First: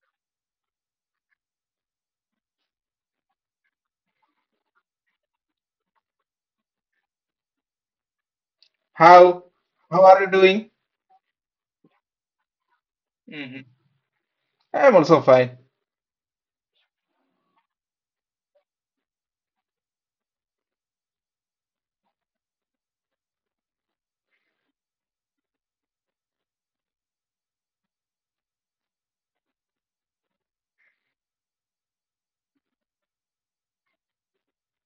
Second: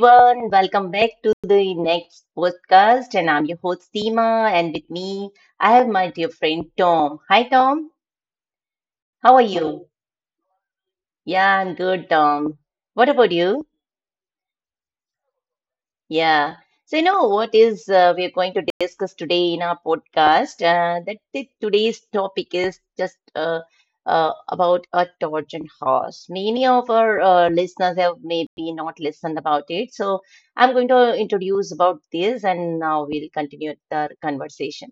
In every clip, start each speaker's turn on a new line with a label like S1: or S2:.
S1: everyone. Welcome back to the next podcast. And I'm your host, Seema. And with me, I have my dear friend, Tom. Hi, Tom. How are
S2: How
S1: you?
S2: how are you doing?
S1: Yeah, I'm good, Tom. What about you?
S2: hmm I'm also fine.
S1: Yeah. So, you know, what is we are going to discuss today in our podcast? Today's topic is just about a Trojan horse. Many of our listeners have maybe not listened about it. So, I'm going to introduce about this and now we'll continue the conversation.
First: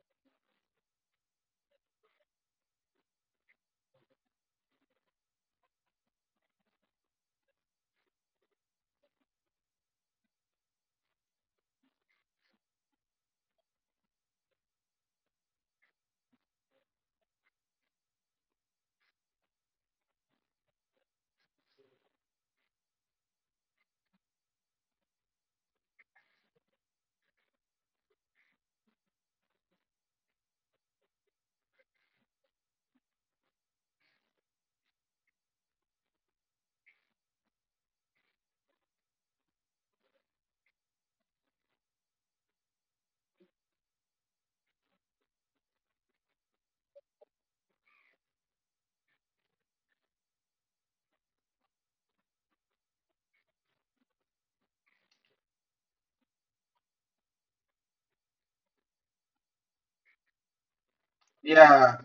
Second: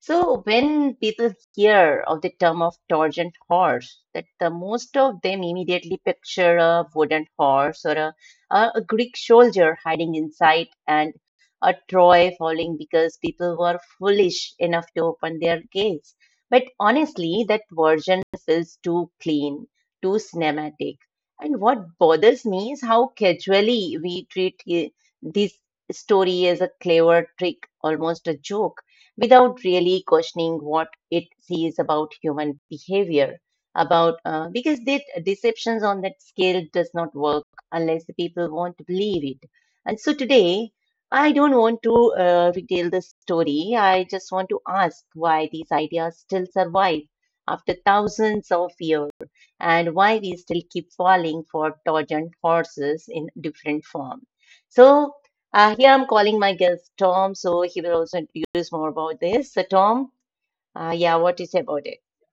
S1: So when people hear of the term of torgent horse, that the most of them immediately picture a wooden horse or a Greek soldier hiding inside and a Troy falling because people were foolish enough to open their gates. But honestly, that version feels too clean, too cinematic. And what bothers me is how casually we treat this story as a clever trick, almost a joke, without really questioning what it sees about human behavior, about because that deceptions on that scale does not work unless the people want to believe it. And so today, I don't want to retell the story. I just want to ask why these ideas still survive after thousands of years, and why we still keep falling for trojan horses in different form. So here I'm calling my guest Tom, so he will also introduce more about this. So Tom, yeah, what is about it?
S2: Yeah,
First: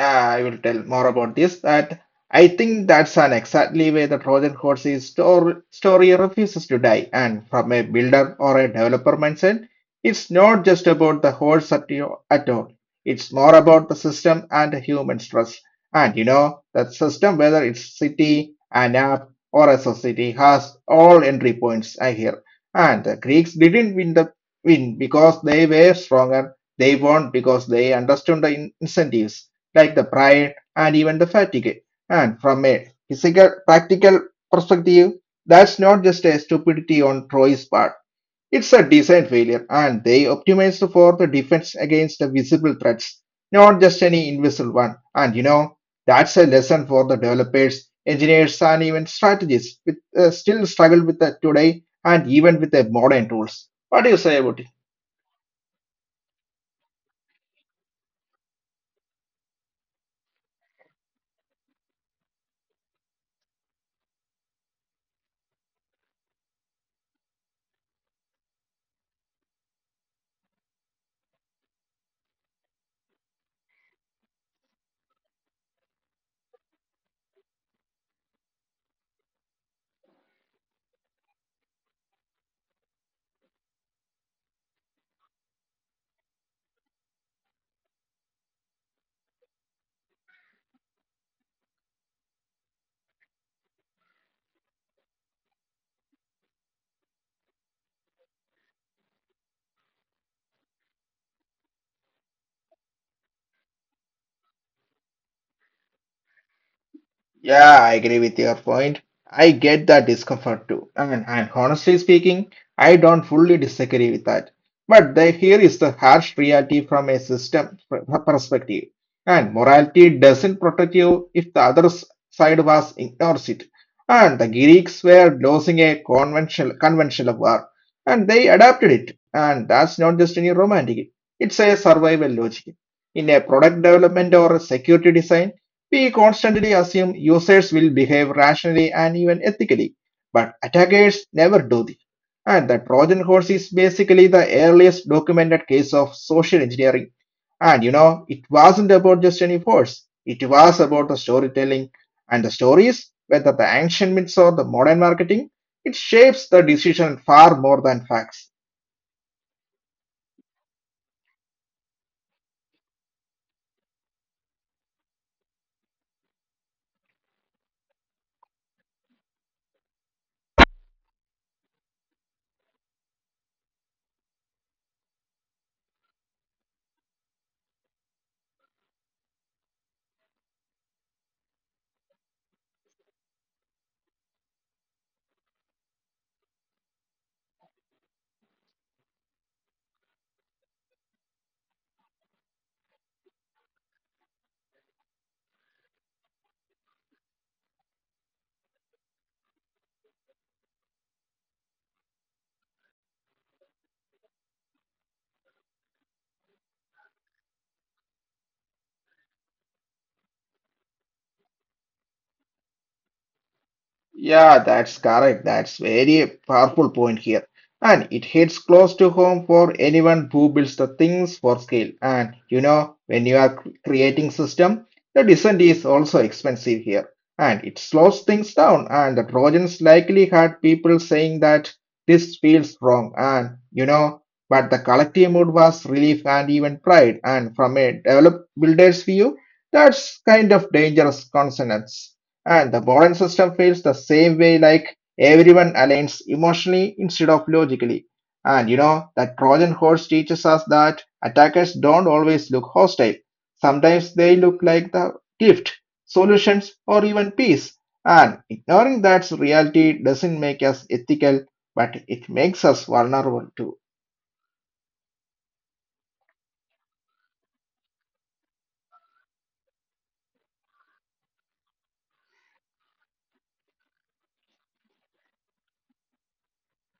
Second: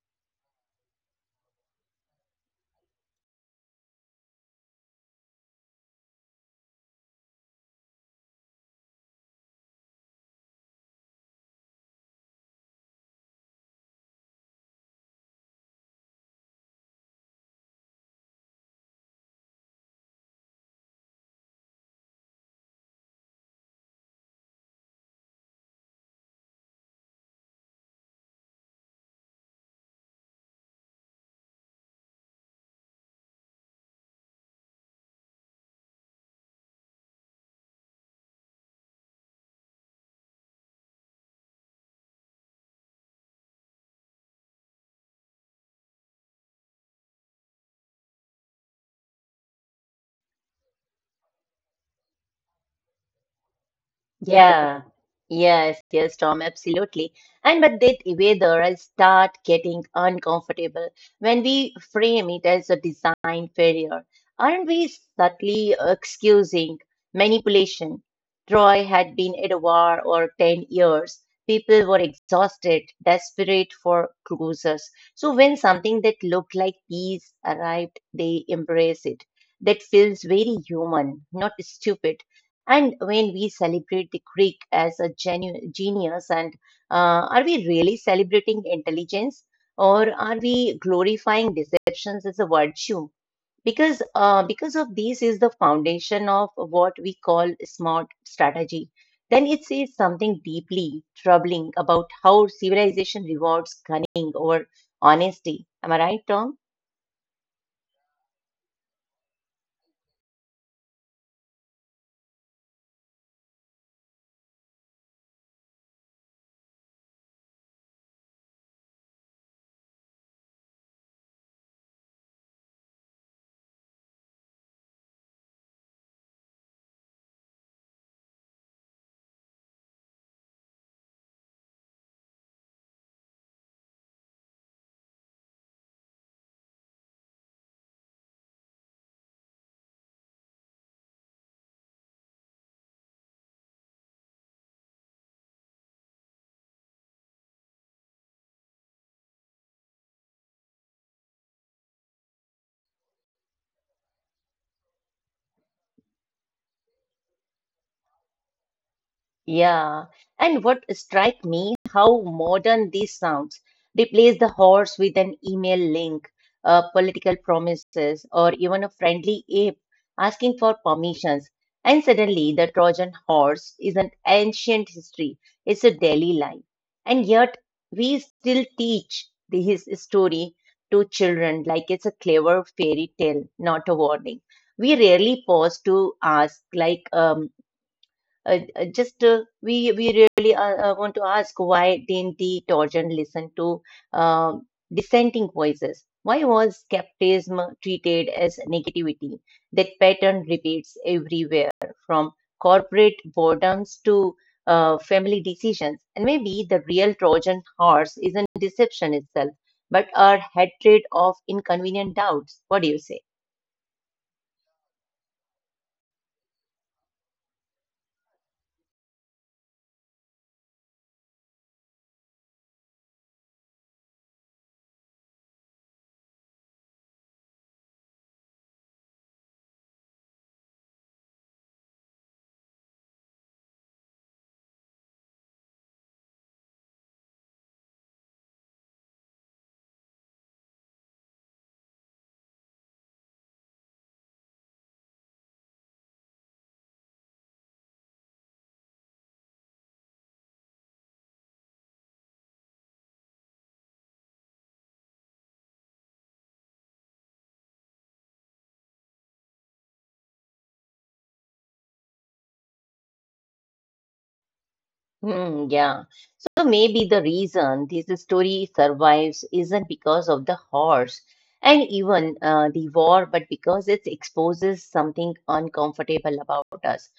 S2: I will tell more about this. That I think that's an exactly way the Trojan horse's story refuses to die. And from a builder or a developer mindset, it's not just about the horse at, your, at all. It's more about the system and the human trust. And you know, that system, whether it's city, an app, or a society, has all entry points. I hear. And the Greeks didn't win because they were stronger. They won because they understood the incentives like the pride and even the fatigue. And from a physical, practical perspective, that's not just a stupidity on Troy's part. It's a design failure, and they optimized for the defense against the visible threats, not just any invisible one. And you know, that's a lesson for the developers, engineers, and even strategists with still struggle with that today, and even with the modern tools. What do you say about it?
S1: Yeah, yes, yes, Tom, absolutely. And but that weather start getting uncomfortable when we frame it as a design failure. Aren't we subtly excusing manipulation? Troy had been at war for 10 years. People were exhausted, desperate for cruises. So when something that looked like peace arrived, they embrace it. That feels very human, not stupid. And when we celebrate the Greek as a genius, and are we really celebrating intelligence, or are we glorifying deceptions as a virtue? Because of these is the foundation of what we call smart strategy. Then it says something deeply troubling about how civilization rewards cunning over honesty. Am I right, Tom?
S2: Yeah, I agree with your point. I get that discomfort too. And honestly speaking, I don't fully disagree with that. But the, here is the harsh reality from a system perspective. And morality doesn't protect you if the other side was ignores it. And the Greeks were losing a conventional war, and they adapted it. And that's not just any romantic; it's a survival logic in a product development or a security design. We constantly assume users will behave rationally and even ethically, but attackers never do. This. And the Trojan horse is basically the earliest documented case of social engineering. And you know, it wasn't about just any force, it was about the storytelling and the stories, whether the ancient myths or the modern marketing, it shapes the decision far more than facts.
S1: Yeah, and what strike me how modern these sounds. Replace the horse with an email link, political promises, or even a friendly ape asking for permissions. And suddenly, the Trojan horse is an ancient history. It's a daily life, and yet we still teach his story to children like it's a clever fairy tale, not a warning. We rarely pause to ask, like, just we really want to ask, why didn't the Torjan listen to uh, dissenting voices? Why was skepticism treated as negativity? That pattern repeats everywhere, from corporate boredoms to family decisions. And maybe the real Trojan horse isn't deception itself, but our hatred of inconvenient doubts. What do you say?
S2: Yeah, that's correct. That's very powerful point here. And it hits close to home for anyone who builds the things for scale. And you know, when you are creating system, the descent is also expensive here. And it slows things down. And the Trojans likely had people saying that this feels wrong. And you know, but the collective mood was relief and even pride. And from a developed builder's view, that's kind of dangerous consonance. And the Boran system feels the same way like everyone aligns emotionally instead of logically. And you know, that Trojan horse teaches us that attackers don't always look hostile. Sometimes they look like the gift, solutions, or even peace. And ignoring that reality doesn't make us ethical, but it makes us vulnerable too.
S1: Hmm, yeah. So maybe the reason this story survives isn't because of the horse and even the war, but because it exposes something uncomfortable about us.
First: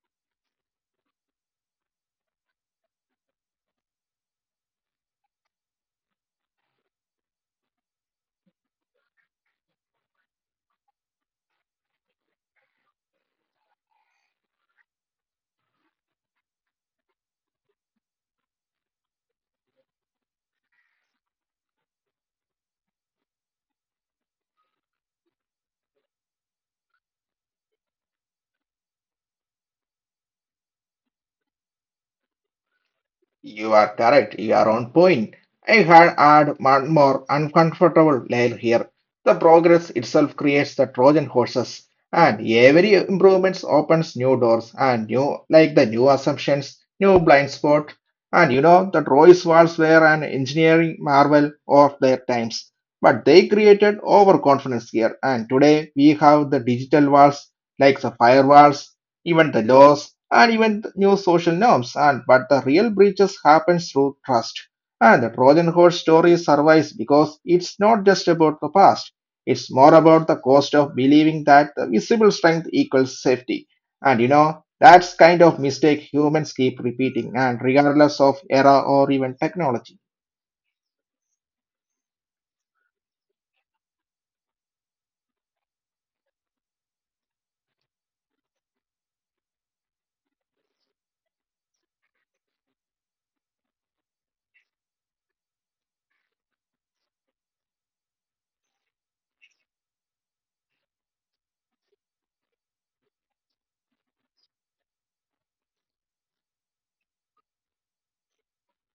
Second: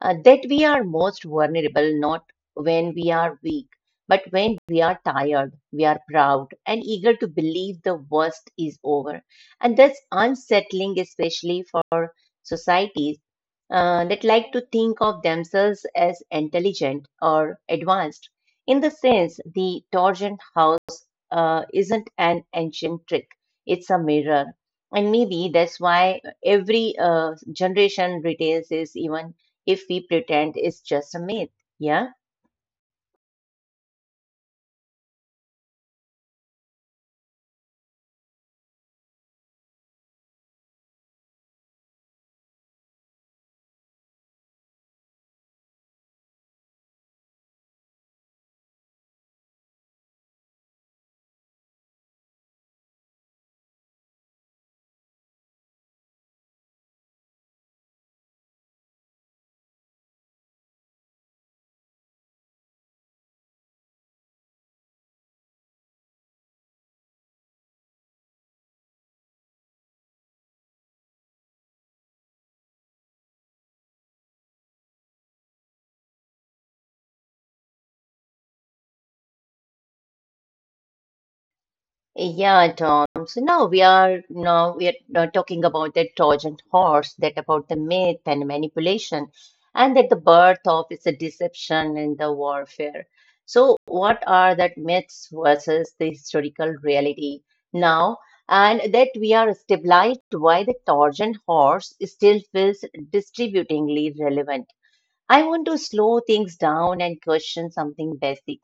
S1: That we are most vulnerable not when we are weak, but when we are tired, we are proud and eager to believe the worst is over. And that's unsettling, especially for societies that like to think of themselves as intelligent or advanced. In the sense, the Torsion house isn't an ancient trick, it's a mirror. And maybe that's why every generation retains this, even if we pretend it's just a myth. Yeah.
S2: You are correct. You are on point. I had add one more uncomfortable layer here. The progress itself creates the Trojan horses, and every improvements opens new doors and new like the new assumptions, new blind spot. And you know the Royce walls were an engineering marvel of their times, but they created overconfidence here. And today we have the digital walls like the firewalls, even the laws and even the new social norms, and but the real breaches happens through trust, and the trojan horse story survives because it's not just about the past, it's more about the cost of believing that the visible strength equals safety. And you know, that's kind of mistake humans keep repeating, and regardless of era or even technology.
S1: Eh, yeah, Tom. So now we are talking about the Trojan horse, that about the myth and manipulation, and that the birth of is a deception in the warfare. So what are that myths versus the historical reality now? And that we are stabilized why the Trojan horse still feels distributingly relevant. I want to slow things down and question something basic.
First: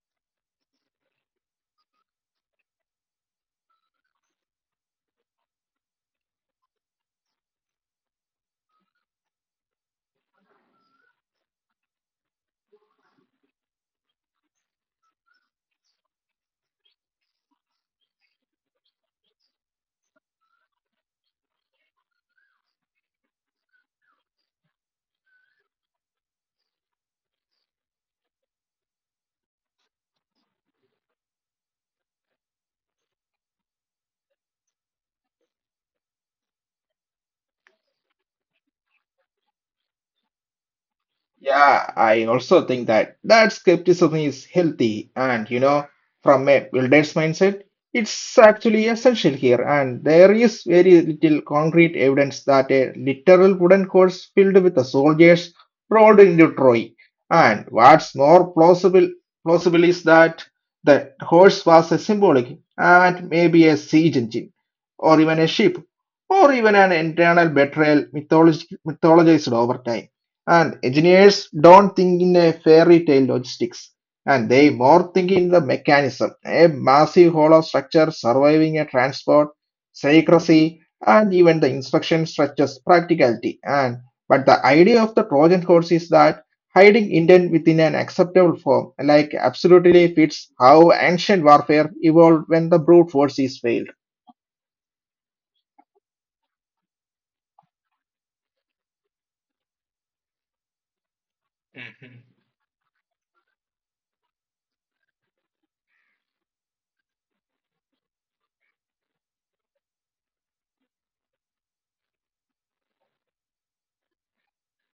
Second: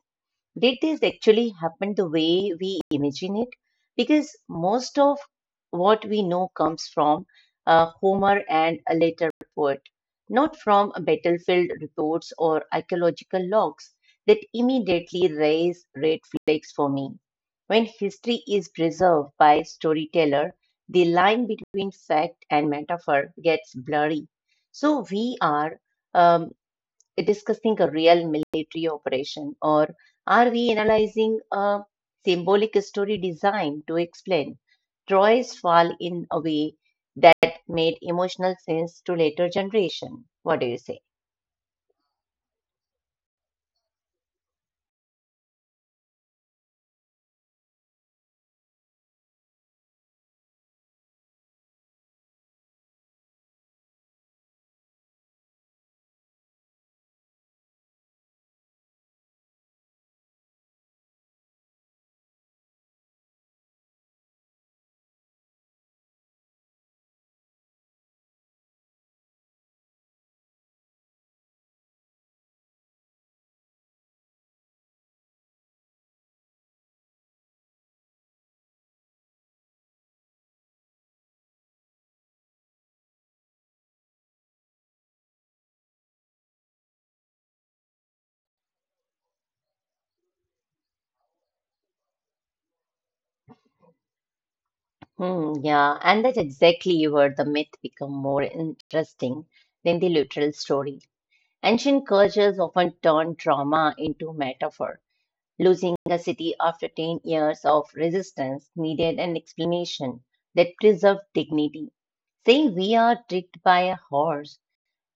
S1: Did this actually happen the way we imagine it? Because most of what we know comes from Homer and a later poet, not from battlefield reports or archaeological logs. That immediately raise red flags for me. When history is preserved by storyteller, the line between fact and metaphor gets blurry. So we are um, discussing a real military operation, or are we analyzing a symbolic story designed to explain Troy's fall in a way that made emotional sense to later generation? What do you say?
S2: Yeah, I also think that that skepticism is healthy. And you know, from a builder's mindset, it's actually essential here, and there is very little concrete evidence that a literal wooden horse filled with the soldiers rolled into Troy. And what's more plausible plausible is that the horse was a symbolic, and maybe a siege engine or even a ship or even an internal betrayal mythologized over time. And engineers don't think in a fairy tale logistics, and they more think in the mechanism, a massive hollow structure surviving a transport, secrecy, and even the instruction structures practicality. And but the idea of the Trojan horse is that hiding intent within an acceptable form, like absolutely fits how ancient warfare evolved when the brute force is failed.
S1: Hmm, yeah, and that's exactly where the myth become more interesting than the literal story. Ancient cultures often turn trauma into metaphor. Losing a city after 10 years of resistance needed an explanation that preserved dignity. Saying we are tricked by a horse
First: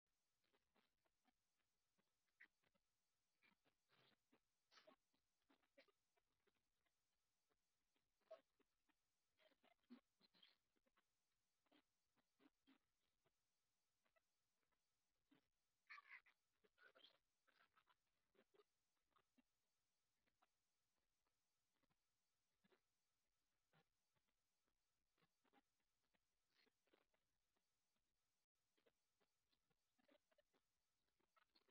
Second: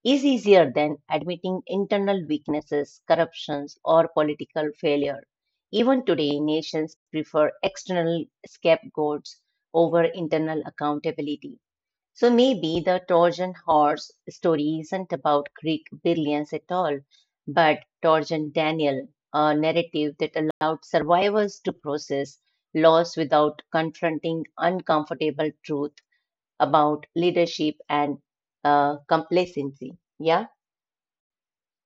S1: is easier than admitting internal weaknesses, corruptions, or political failure. Even today, nations prefer external scapegoats over internal accountability. So maybe the Trojan horse story isn't about Greek billions at all, but Trojan Daniel, a narrative that allowed survivors to process loss without confronting uncomfortable truth about leadership and complacency. Yeah.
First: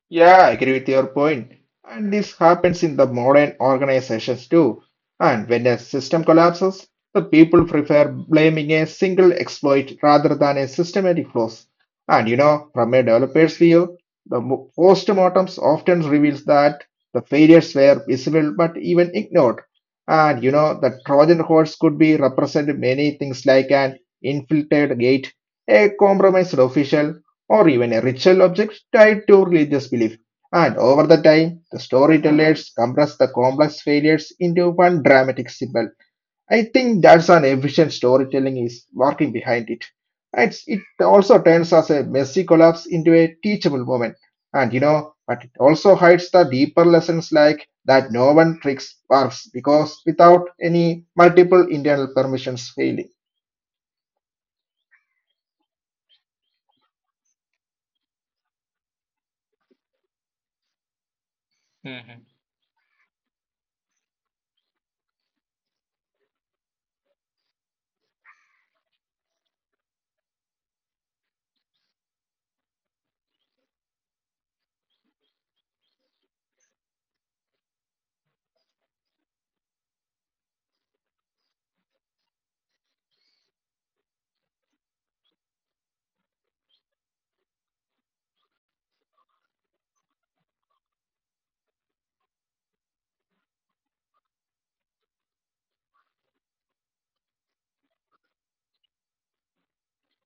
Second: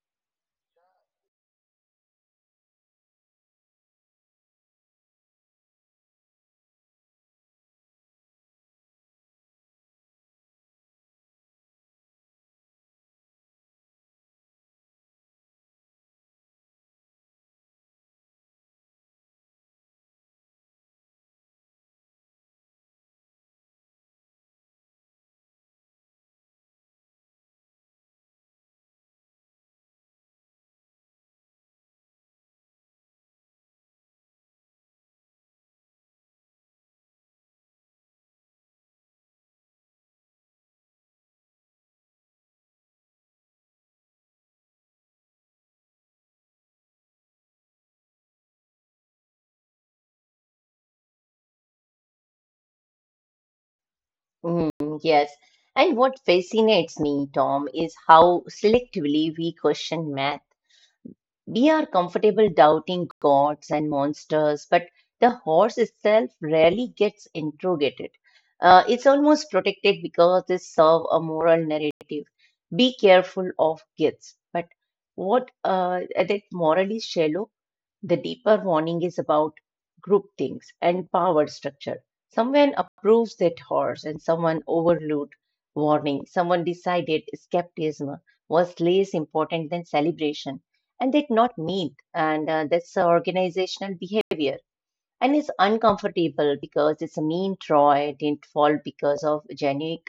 S2: Yeah, I agree with your point. And this happens in the modern organizations too. And when a system collapses, the people prefer blaming a single exploit rather than a systematic flaws. And you know, from a developer's view, the postmortems often reveals that the failures were visible but even ignored. And you know, the Trojan horse could be represented many things like an infiltrated gate, a compromised official, or even a ritual object tied to religious belief. And over the time, the storytellers compress the complex failures into one dramatic symbol. I think that's an efficient storytelling is working behind it. It's, it also turns as a messy collapse into a teachable moment. And you know, but it also hides the deeper lessons like that no one tricks works because without any multiple internal permissions failing.
S1: Mhm, yes. And what fascinates me, Tom, is how selectively we question math. We are comfortable doubting gods and monsters, but the horse itself rarely gets interrogated. It's almost protected because they serve a moral narrative. Be careful of kids. But what that moral is shallow. The deeper warning is about groupthink and power structure. Someone approves that horse and someone overlooked warning. Someone decided skepticism was less important than celebration and did not meet. And that's organizational behavior. And it's uncomfortable because it's a mean Troy didn't fall because of genic.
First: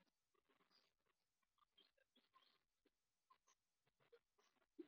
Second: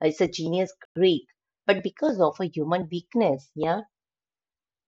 S1: It's a genius Greek, but because of a human weakness. Yeah.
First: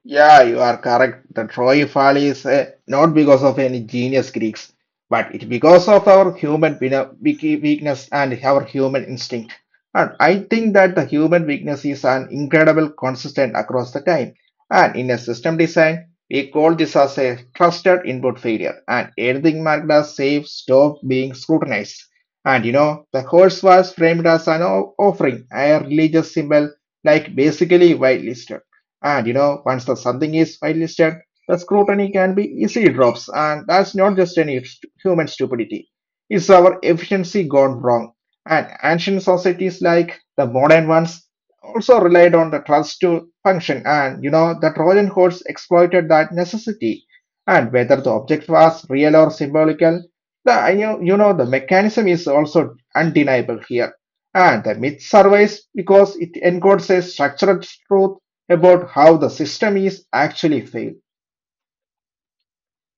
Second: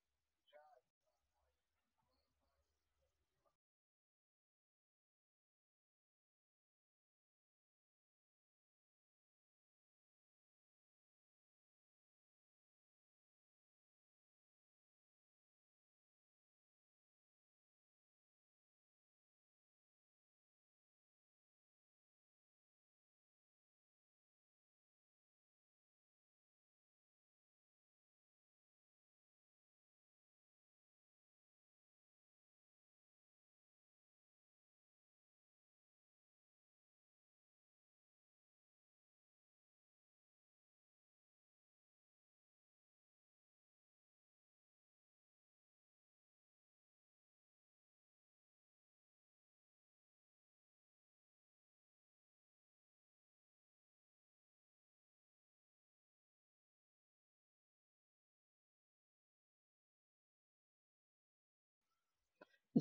S2: Yeah, you are correct. The Troy Fall is not because of any genius Greeks, but it's because of our human weakness and our human instinct. And I think that the human weakness is an incredible consistent across the time. And in a system design, we call this as a trusted input failure. And anything marked as safe stopped being scrutinized. And you know, the horse was framed as an offering, a religious symbol, like basically whitelisted. And you know, once the something is whitelisted, the scrutiny can be easily drops, and that's not just any human stupidity. It's our efficiency gone wrong. And ancient societies like the modern ones also relied on the trust to function, and you know, the Trojan horse exploited that necessity. And whether the object was real or symbolical, the you know the mechanism is also undeniable here. And the myth survives because it encodes a structured truth about how the system is actually failed.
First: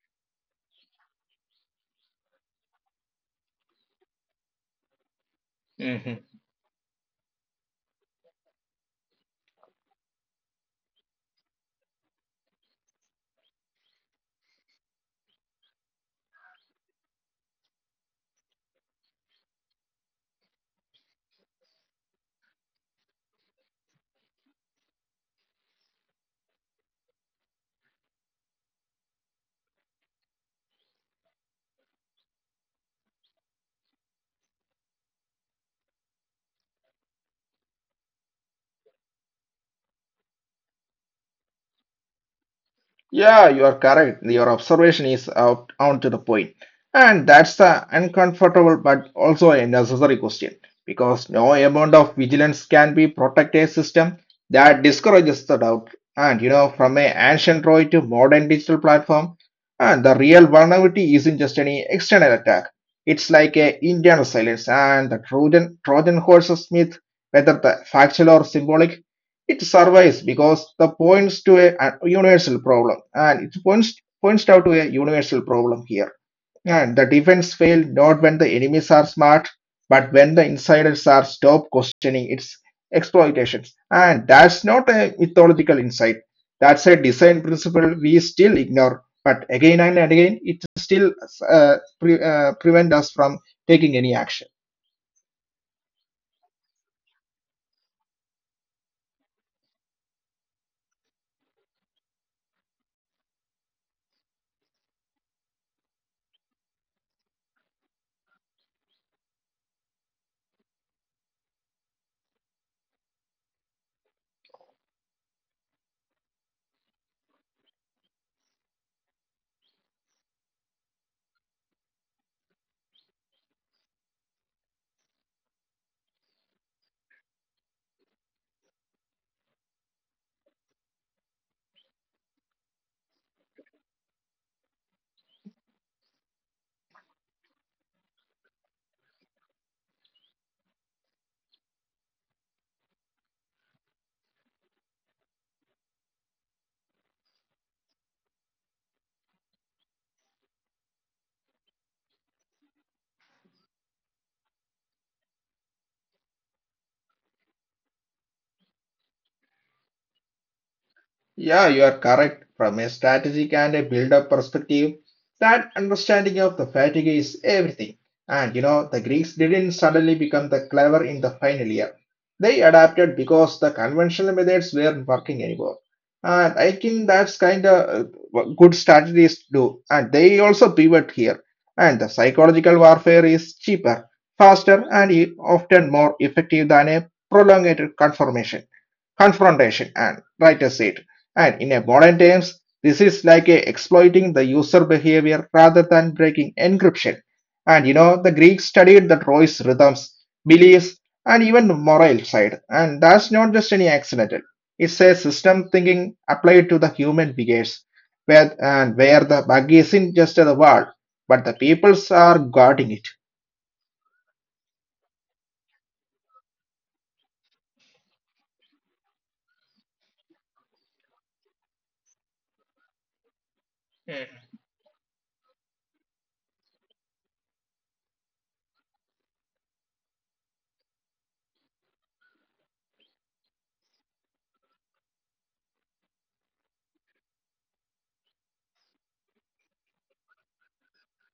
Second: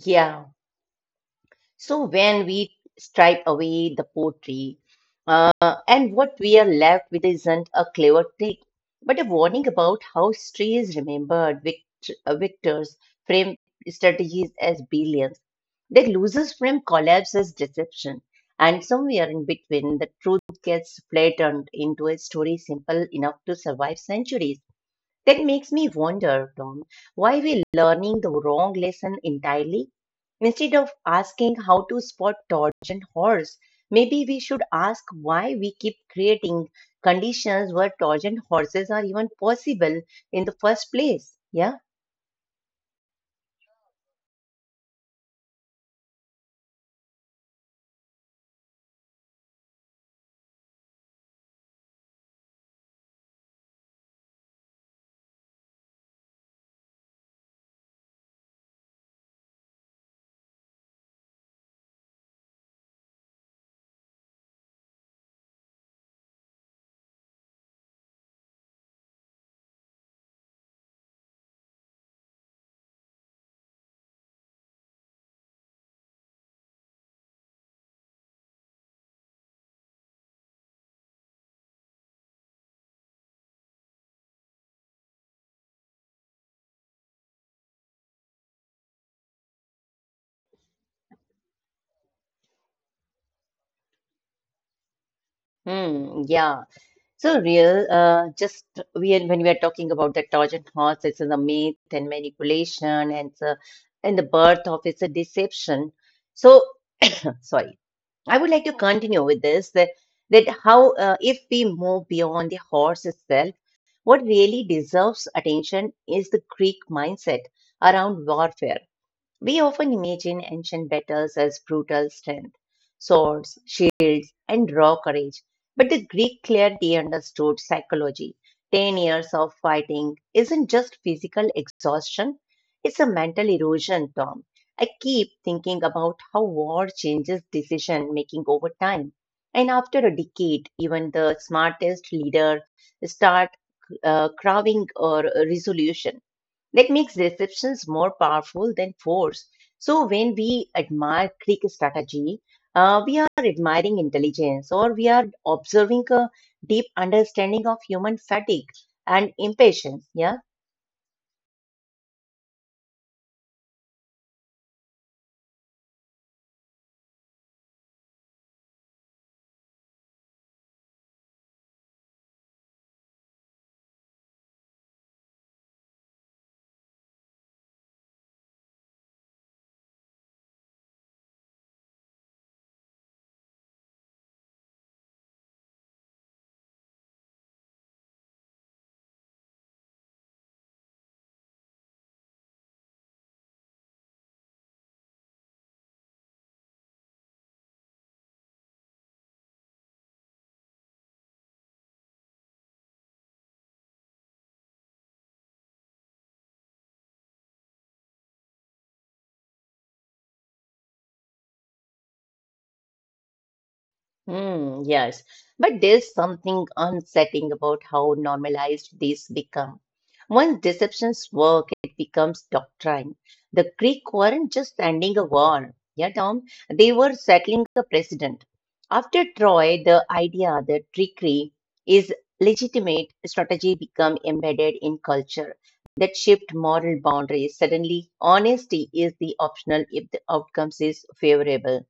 S1: Yeah. So when we stripe away the poetry, uh, and what we are left with isn't a clever trick, but a warning about how history is remembered. Victors frame strategies as billions. Their losers frame collapse as deception. And somewhere in between, the truth gets flattened into a story simple enough to survive centuries. That makes me wonder, Tom, why we're learning the wrong lesson entirely. Instead of asking how to spot torsion horse, maybe we should ask why we keep creating conditions where torsion horses are even possible in the first place. Yeah.
S2: Yeah, you are correct. Your observation is out on to the point. And that's the uncomfortable but also a necessary question, because no amount of vigilance can be protect a system that discourages the doubt. And you know, from an ancient Troy to modern digital platform, and the real vulnerability isn't just any external attack. It's like a internal silence, and the Trojan horse myth, whether the factual or symbolic, It survives because the points to a universal problem, and it points out to a universal problem here. And the defense failed not when the enemies are smart, but when the insiders are stop questioning its exploitations. And that's not a mythological insight. That's a design principle we still ignore. But again and again, it still prevent us from taking any action.
S1: Hmm. Yeah. So real. Just when we are talking about the Trojan horse, it's a myth and manipulation, and the birth of it's a deception. So sorry. I would like to continue with this that how, if we move beyond the horse itself, what really deserves attention is the Greek mindset around warfare. We often imagine ancient battles as brutal strength, swords, shields, and raw courage. But the Greek clearly understood psychology. 10 years of fighting isn't just physical exhaustion, it's a mental erosion, Tom. I keep thinking about how war changes decision making over time. And after a decade, even the smartest leader start craving a resolution. That makes deceptions more powerful than force. So when we admire Greek strategy, we are admiring intelligence or we are observing a deep understanding of human fatigue and impatience. Yeah.
S2: Yeah, you are correct. From a strategic and a build-up perspective, that understanding of the fatigue is everything. And you know, the Greeks didn't suddenly become the clever in the final year. They adapted because the conventional methods weren't working anymore. And I think that's kind of what good strategies do. And they also pivot here. And the psychological warfare is cheaper, faster, and often more effective than a prolonged confirmation confrontation and writer's seat. And in a modern terms, this is like a exploiting the user behavior rather than breaking encryption. And you know, the Greeks studied the Troy's rhythms, beliefs, and even moral side. And that's not just any accidental. It's a system thinking applied to the human behaviors, where and where the bug isn't just the world, but the peoples are guarding it.
S1: Hmm, yes. But there's something unsettling about how normalized these become. Once deceptions work, it becomes doctrine. The Greek weren't just ending a war, yeah, Tom. They were settling a precedent. After Troy, the idea that trickery is legitimate strategy become embedded in culture that shift moral boundaries. Suddenly, honesty is the optional if the outcomes is favorable.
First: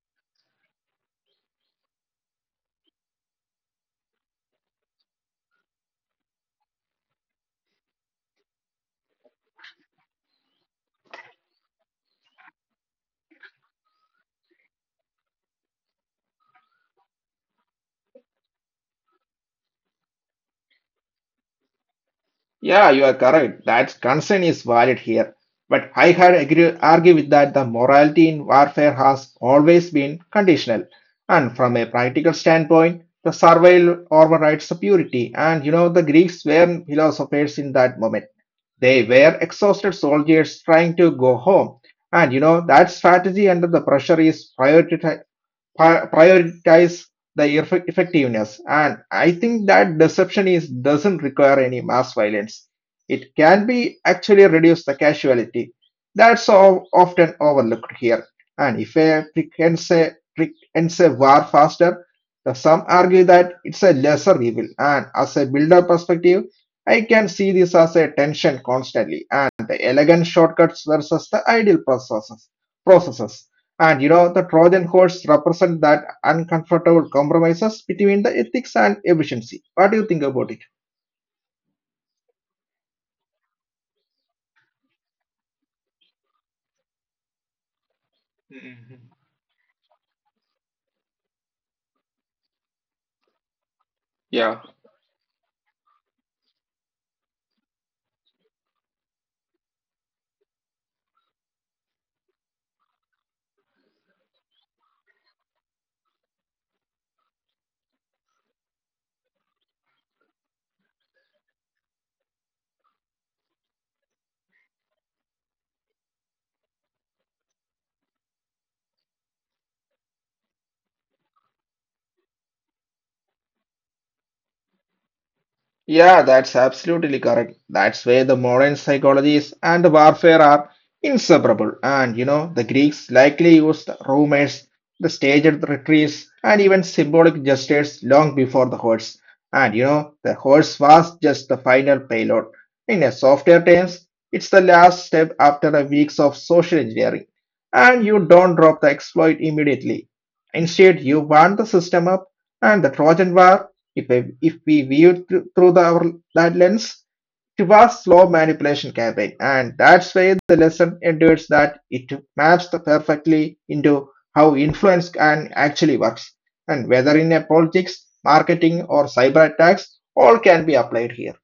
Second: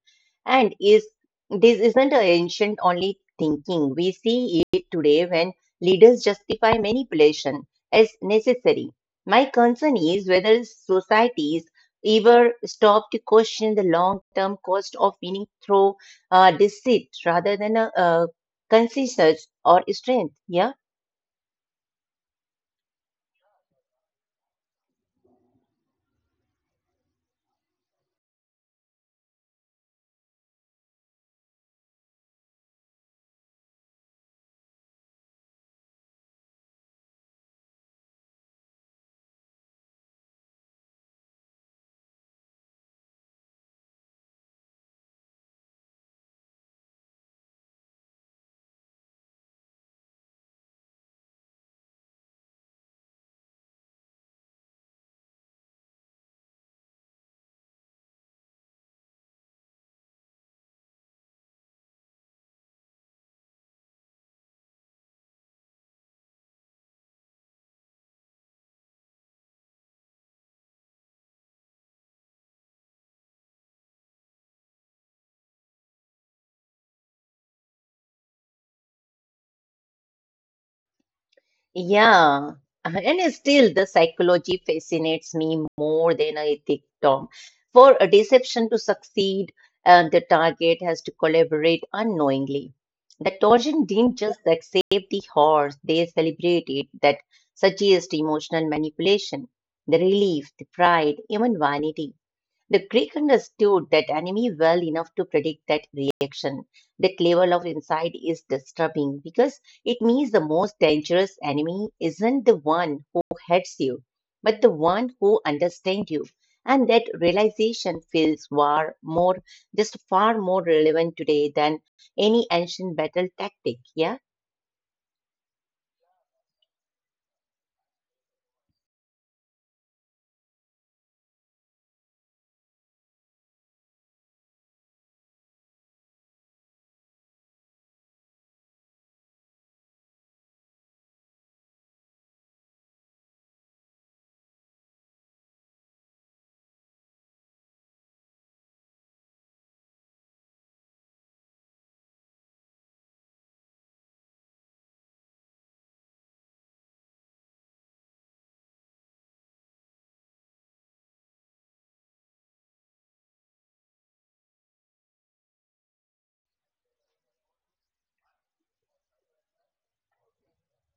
S1: And is This isn't an ancient only thinking. We see it today when leaders justify manipulation as necessary. My concern is whether societies ever stop to question the long term cost of winning through deceit rather than consciousness or strength. Yeah.
S2: Yeah, you are correct. That concern is valid here. But I had agree, argue with that the morality in warfare has always been conditional. And from a practical standpoint, the survival overrides the purity. And you know, the Greeks were philosophers in that moment. They were exhausted soldiers trying to go home. And you know, that strategy under the pressure is priority, prioritize the effectiveness. And I think that deception is doesn't require any mass violence, it can be actually reduce the casualty. That's all often overlooked here. And if a trick ends a trick ends a war faster, the some argue that it's a lesser evil. And as a builder perspective, I can see this as a tension constantly, and the elegant shortcuts versus the ideal processes. And you know, the Trojan horse represent that uncomfortable compromises between the ethics and efficiency. What do you think about it?
S1: Yeah, and still the psychology fascinates me more than I think, Tom. For a deception to succeed, the target has to collaborate unknowingly. The Trojan didn't just like save the horse, they celebrated. That suggests emotional manipulation, the relief, the pride, even vanity. The Greek understood that enemy well enough to predict that reaction. That level of insight is disturbing because it means the most dangerous enemy isn't the one who hates you, but the one who understands you. And that realization feels far more relevant today than any ancient battle tactic. Yeah.
S2: Yeah, that's absolutely correct. That's where the modern psychologies and warfare are inseparable. And you know, the Greeks likely used rumors, the staged retreats, and even symbolic gestures long before the horse. And you know, the horse was just the final payload. In a softer terms, it's the last step after a weeks of social engineering. And you don't drop the exploit immediately. Instead, you warm the system up, and the Trojan war, if we viewed through that lens, it was slow manipulation campaign, and that's why the lesson endures that it maps the perfectly into how influence can actually works, and whether in a politics, marketing, or cyber attacks, all can be applied here.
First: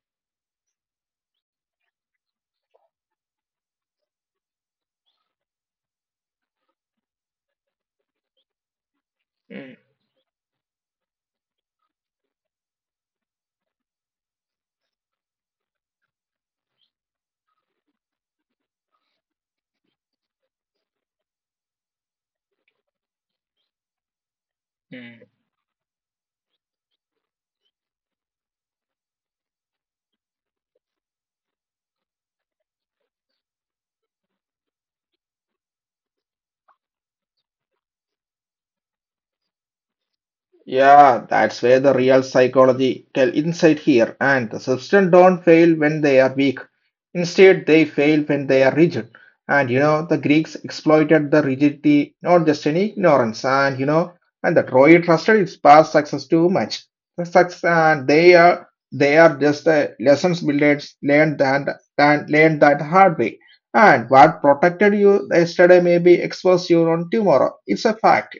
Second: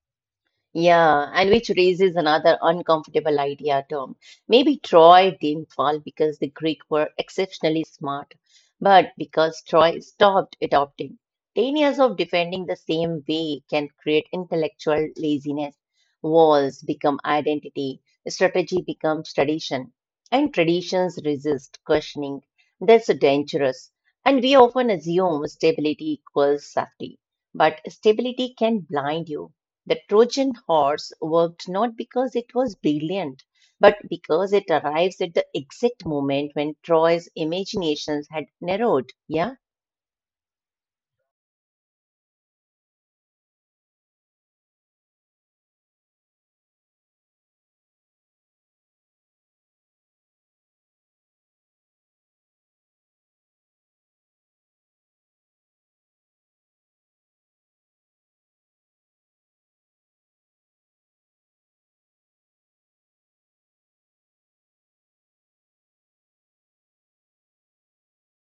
S1: Yeah, and which raises another uncomfortable idea, Tom. Maybe Troy didn't fall because the Greek were exceptionally smart, but because Troy stopped adopting. 10 years of defending the same way can create intellectual laziness. Walls become identity, strategy becomes tradition, and traditions resist questioning. That's dangerous. And we often assume stability equals safety, but stability can blind you. The Trojan horse worked not because it was brilliant, but because it arrives at the exact moment when Troy's imaginations had narrowed. Yeah.
S2: Yeah, that's where the real psychological insight here. And the substance don't fail when they are weak. Instead, they fail when they are rigid. And you know, the Greeks exploited the rigidity, not just any ignorance. And you know, and the Troy trusted its past success too much. The success, and they are just the lessons we learned and learned that hard way. And what protected you yesterday may be expose you on tomorrow. It's a fact.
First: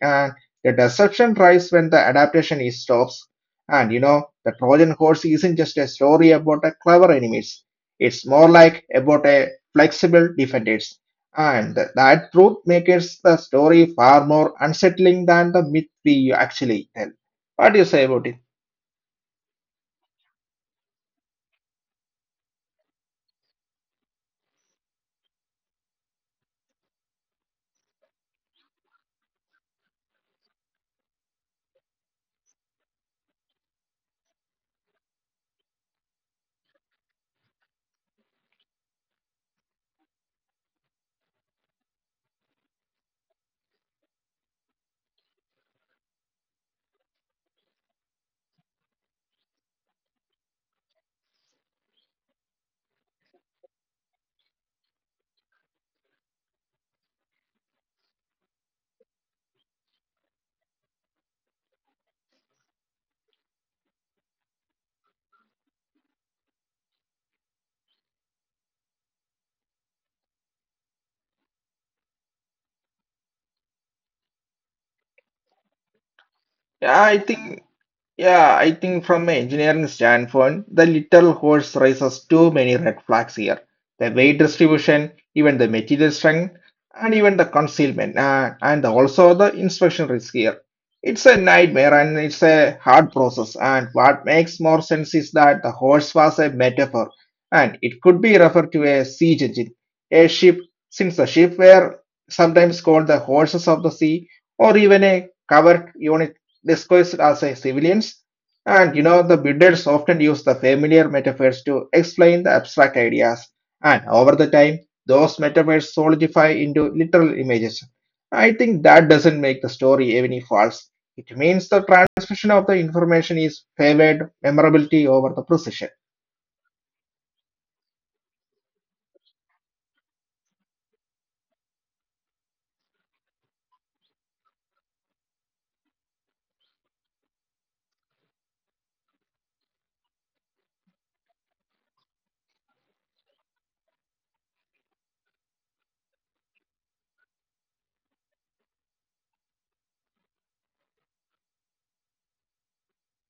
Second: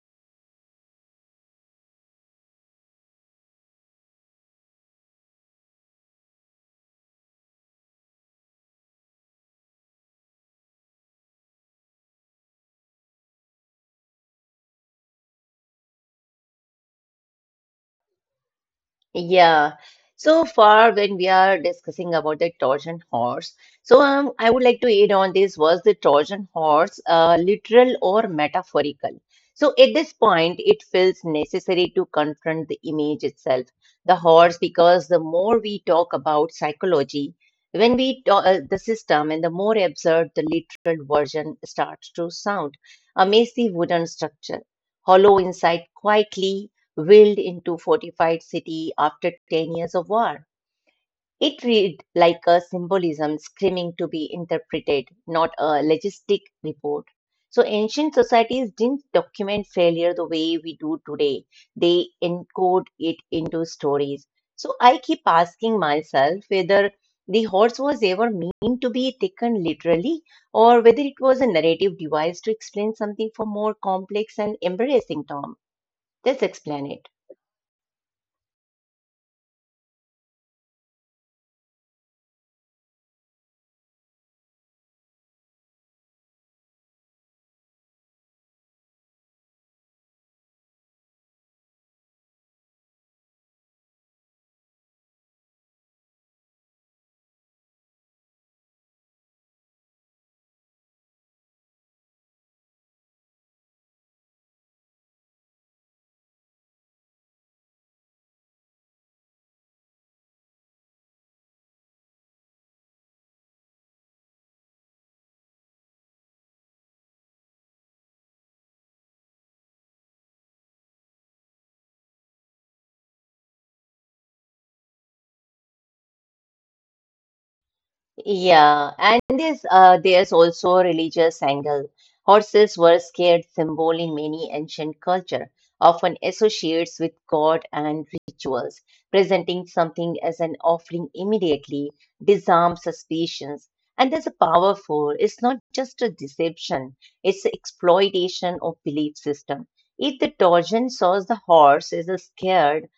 S2: The deception thrives when the adaptation is stops. And you know, the Trojan horse isn't just a story about a clever enemies. It's more like about a flexible defenders. And that truth makes the story far more unsettling than the myth we actually tell. What do you say about it?
S1: Yeah. So far, when we are discussing about the Trojan horse, so I would like to add on this, was the Trojan horse literal or metaphorical? So at this point, it feels necessary to confront the image itself, the horse, because the more we talk about psychology, when we talk the system, and the more absurd the literal version starts to sound. A massive wooden structure, hollow inside quietly wheeled into fortified city after 10 years of war. It read like a symbolism screaming to be interpreted, not a logistic report. So ancient societies didn't document failure the way we do today. They encode it into stories. So I keep asking myself whether the horse was ever meant to be taken literally or whether it was a narrative device to explain something for more complex and embarrassing term. Let's explain it.
S2: Yeah, I think Yeah, I think from an engineering standpoint, the little horse raises too many red flags here. The weight distribution, even the material strength, and even the concealment, and also the inspection risk here. It's a nightmare and it's a hard process. And what makes more sense is that the horse was a metaphor, and it could be referred to a siege engine, a ship, since the ship were sometimes called the horses of the sea, or even a covered unit disguised as a civilians. And you know, the builders often use the familiar metaphors to explain the abstract ideas, and over the time, those metaphors solidify into literal images. I think that doesn't make the story any false. It means the transmission of the information is favored memorability over the precision.
S1: Yeah, and there's also a religious angle. Horses were scared symbol in many ancient culture, often associates with God and rituals. Presenting something as an offering immediately disarms suspicions, and there's a powerful. It's not just a deception; it's a exploitation of belief system. If the Trojan saw the horse as a scared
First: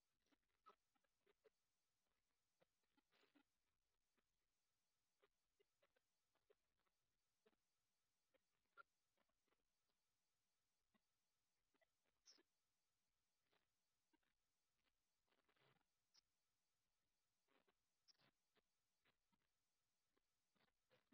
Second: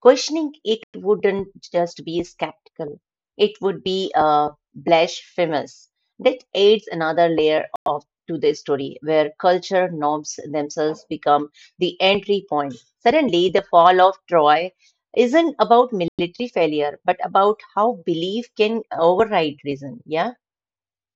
S1: questioning it wouldn't just be skeptical, it would be blasphemous. That adds another layer of to the story where culture norms themselves become the entry point. Suddenly, the fall of Troy isn't about military failure, but about how belief can override reason. Yeah.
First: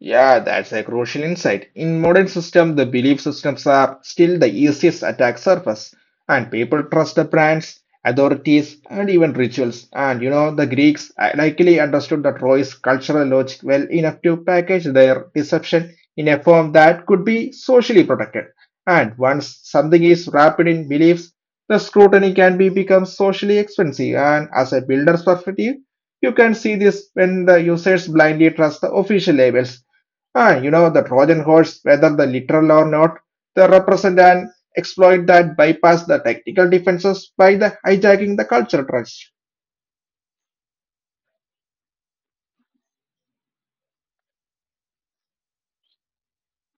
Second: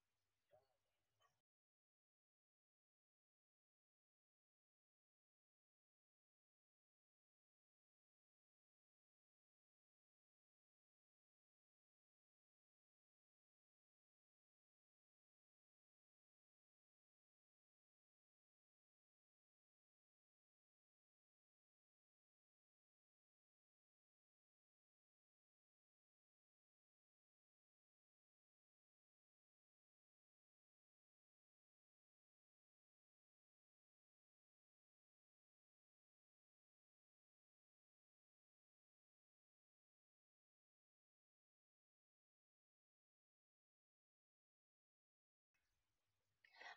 S2: Yeah, that's a crucial insight. In modern systems, the belief systems are still the easiest attack surface, and people trust the brands, authorities, and even rituals. And you know, the Greeks likely understood the Troy's cultural logic well enough to package their deception in a form that could be socially protected. And once something is wrapped in beliefs, the scrutiny can be become socially expensive. And as a builder's perspective, you can see this when the users blindly trust the official labels. Ah, you know, the Trojan horse, whether the literal or not, they represent and exploit that bypass the technical defenses by the hijacking the cultural trust.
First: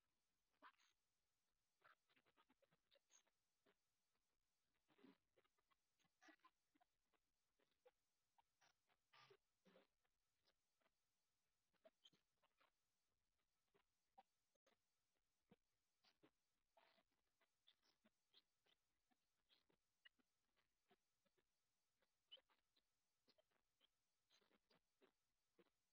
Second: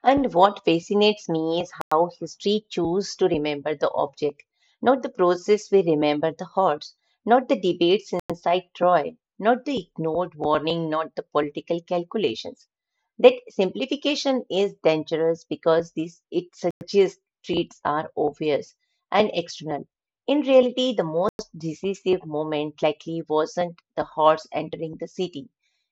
S1: And what fascinates me is how history chooses to remember the object, not the process we remember the horse, not the debates inside Troy, not the ignored warning, not the political calculations. That simplification is dangerous because this it suggests treats are obvious and external. In reality, the most decisive moment likely wasn't the horse entering the city.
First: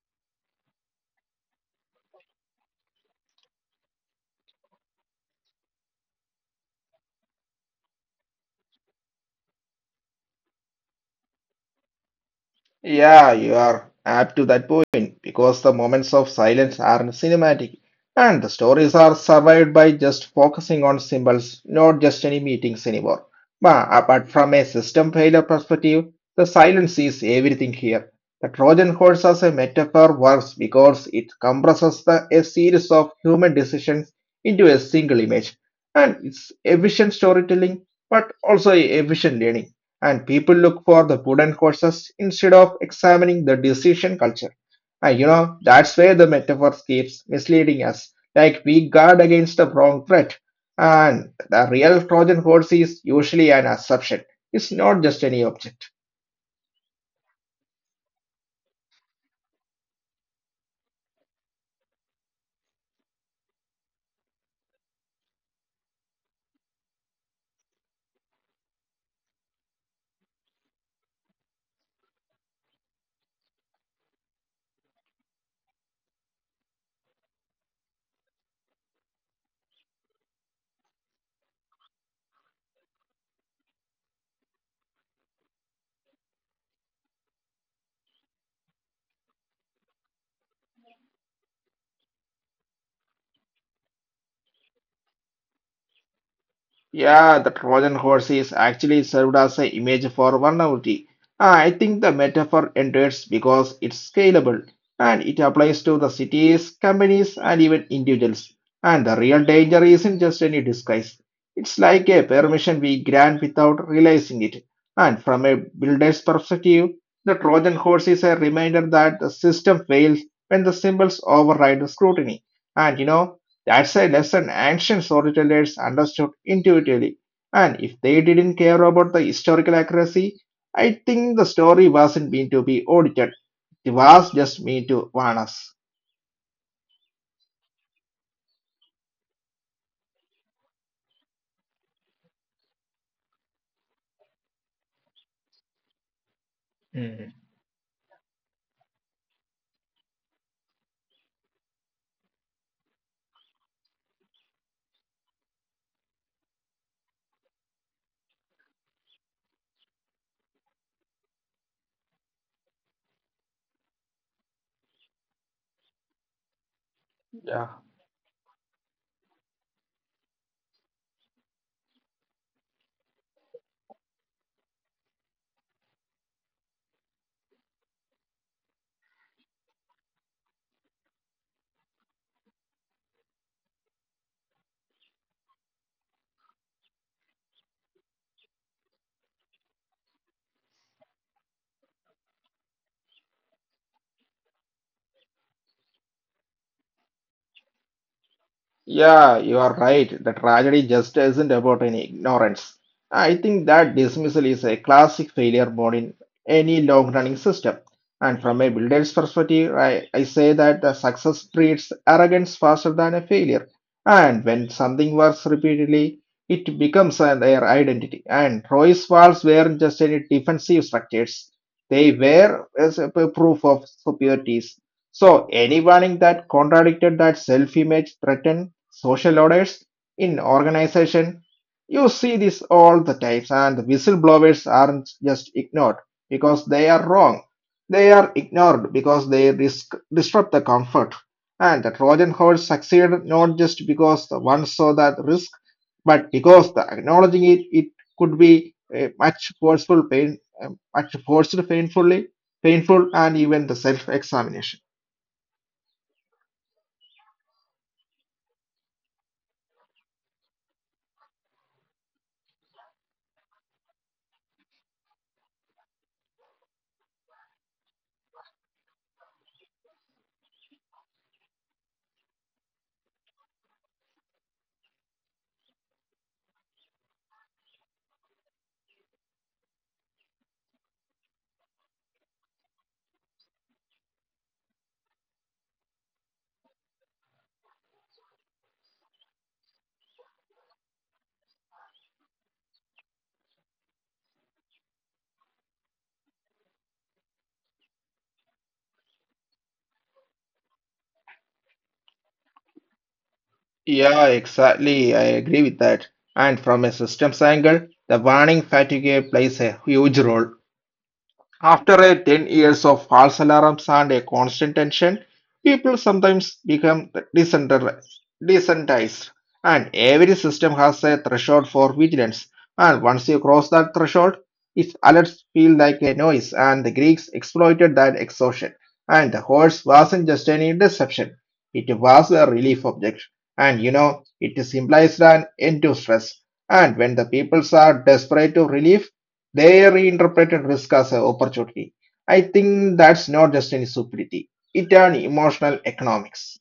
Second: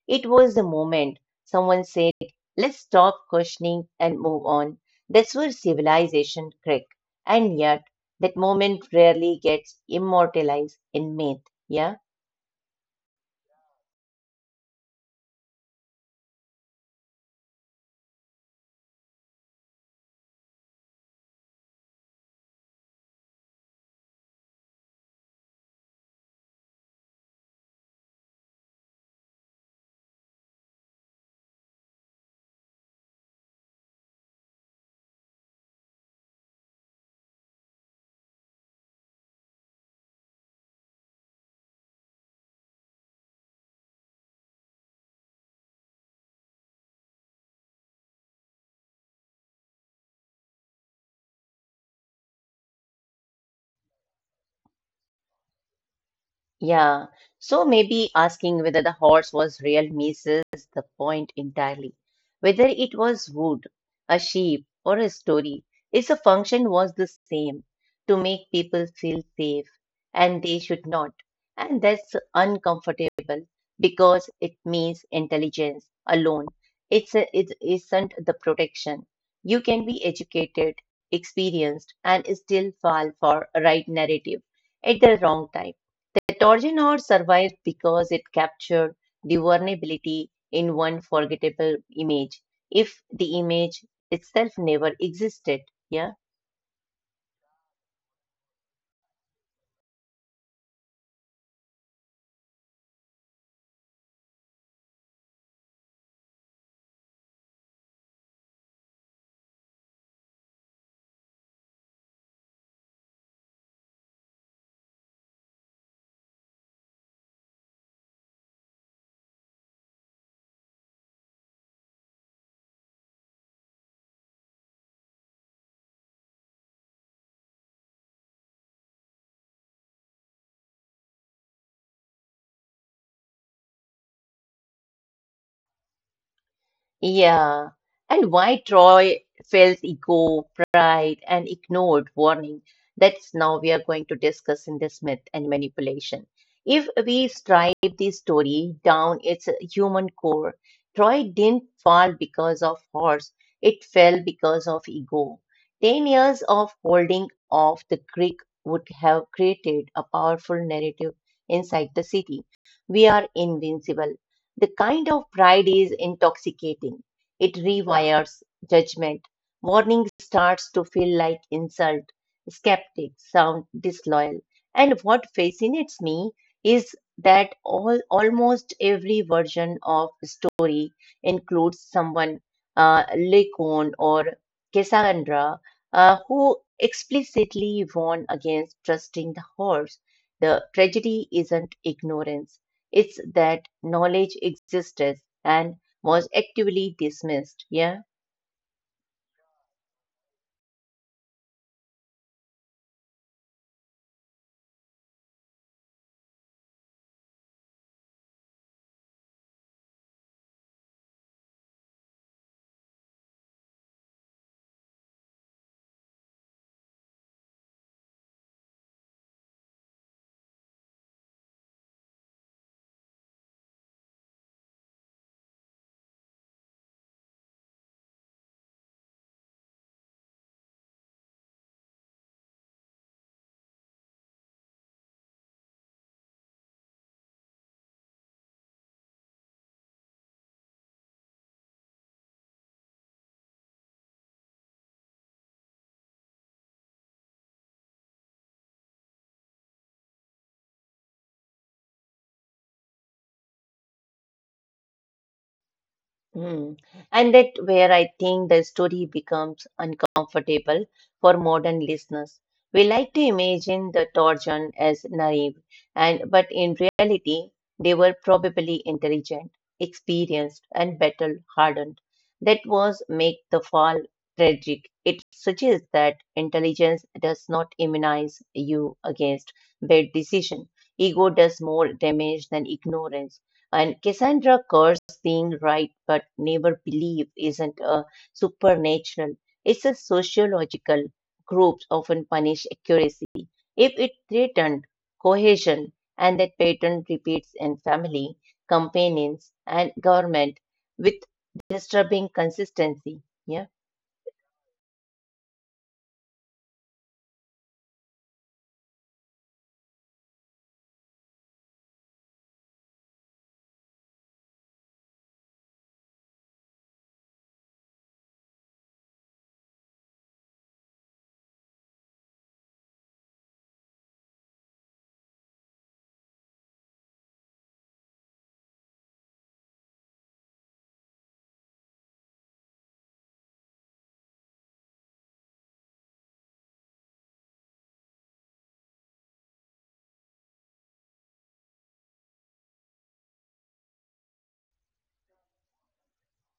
S1: It was the moment someone said, let's stop questioning and move on. That's where civilization cracked. And yet, that moment rarely gets immortalized in myth. Yeah.
S2: Yeah, you are apt to that point because the moments of silence are cinematic and the stories are survived by just focusing on symbols, not just any meetings anymore. But apart from a system failure perspective, the silence is everything here. The Trojan horse as a metaphor works because it compresses a series of human decisions into a single image. And it's efficient storytelling, but also efficient learning and people look for the wooden horses instead of examining the decision culture. And you know, that's where the metaphor keeps misleading us. Like we guard against the wrong threat. And the real Trojan horse is usually an assumption. It's not just any object.
S1: Yeah, so maybe asking whether the horse was real misses the point entirely. Whether it was wood, a sheep, or a story, its function was the same to make people feel safe, and they should not. And that's uncomfortable because it means intelligence alone. It isn't the protection. You can be educated, experienced, and still fall for a right narrative at the wrong time. The Torginor survived because it captured the vulnerability in one forgettable image, if the image itself never existed. Yeah.
S2: Yeah, the Trojan horse is actually served as an image for vulnerability. Ah, I think the metaphor endures because it's scalable and it applies to the cities, companies, and even individuals. And the real danger isn't just any disguise. It's like a permission we grant without realizing it. And from a builder's perspective, the Trojan horse is a reminder that the system fails when the symbols override the scrutiny. And you know, that's a lesson ancient storytellers understood intuitively. And if they didn't care about the historical accuracy, I think the story wasn't meant to be audited. It was just meant to warn us.
S1: Yeah. And why Troy felt ego, pride, and ignored warning. That's now we are going to discuss in this myth and manipulation. If we strive the story down its human core, Troy didn't fall because of horse, it fell because of ego. 10 years of holding off the creek would have created a powerful narrative inside the city. We are invincible. The kind of pride is intoxicating. It rewires judgment. Warning starts to feel like insult. Skeptics sound disloyal. And what fascinates me is that all almost every version of story includes someone, Lycon or Cassandra, who explicitly warn against trusting the horse. The tragedy isn't ignorance. It's that knowledge existed and was actively dismissed. Yeah.
S2: Yeah, you are right. The tragedy just isn't about any ignorance. I think that dismissal is a classic failure mode in any long running system. And from a builder's perspective, I say that the success breeds arrogance faster than a failure. And when something works repeatedly, it becomes an, their identity. And Roy's walls weren't just any defensive structures, they were as a proof of superiority. So, any warning that contradicted that self image threatened social orders in organization. You see this all the times, and the whistleblowers aren't just ignored because they are wrong. They are ignored because they risk, disrupt the comfort. And the Trojan horse succeeded not just because the one saw that risk, but because the acknowledging it could be a much forceful pain, a much forced painfully, painful, and even the self-examination.
S1: Mm. And that where I think the story becomes uncomfortable for modern listeners. We like to imagine the Trojan as naive, and but in reality, they were probably intelligent, experienced, and battle hardened. That was make the fall tragic. It suggests that intelligence does not immunize you against bad decision. Ego does more damage than ignorance. And Cassandra curse being right but never believe isn't a supernatural. It's a sociological groups often punish accuracy if it threatened cohesion and that pattern repeats in family, companions and government with disturbing consistency. Yeah?
S2: Yeah, exactly. I agree with that. And from a systems angle, the warning fatigue plays a huge role. After a 10 years of false alarms and a constant tension, people sometimes become desensitized, desensitized, and every system has a threshold for vigilance. And once you cross that threshold, its alerts feel like a noise, and the Greeks exploited that exhaustion. And the horse wasn't just any deception, it was a relief object. And you know, it implies an end to stress. And when the peoples are desperate to relief, they reinterpreted risk as an opportunity. I think that's not just any stupidity, it's an emotional economics.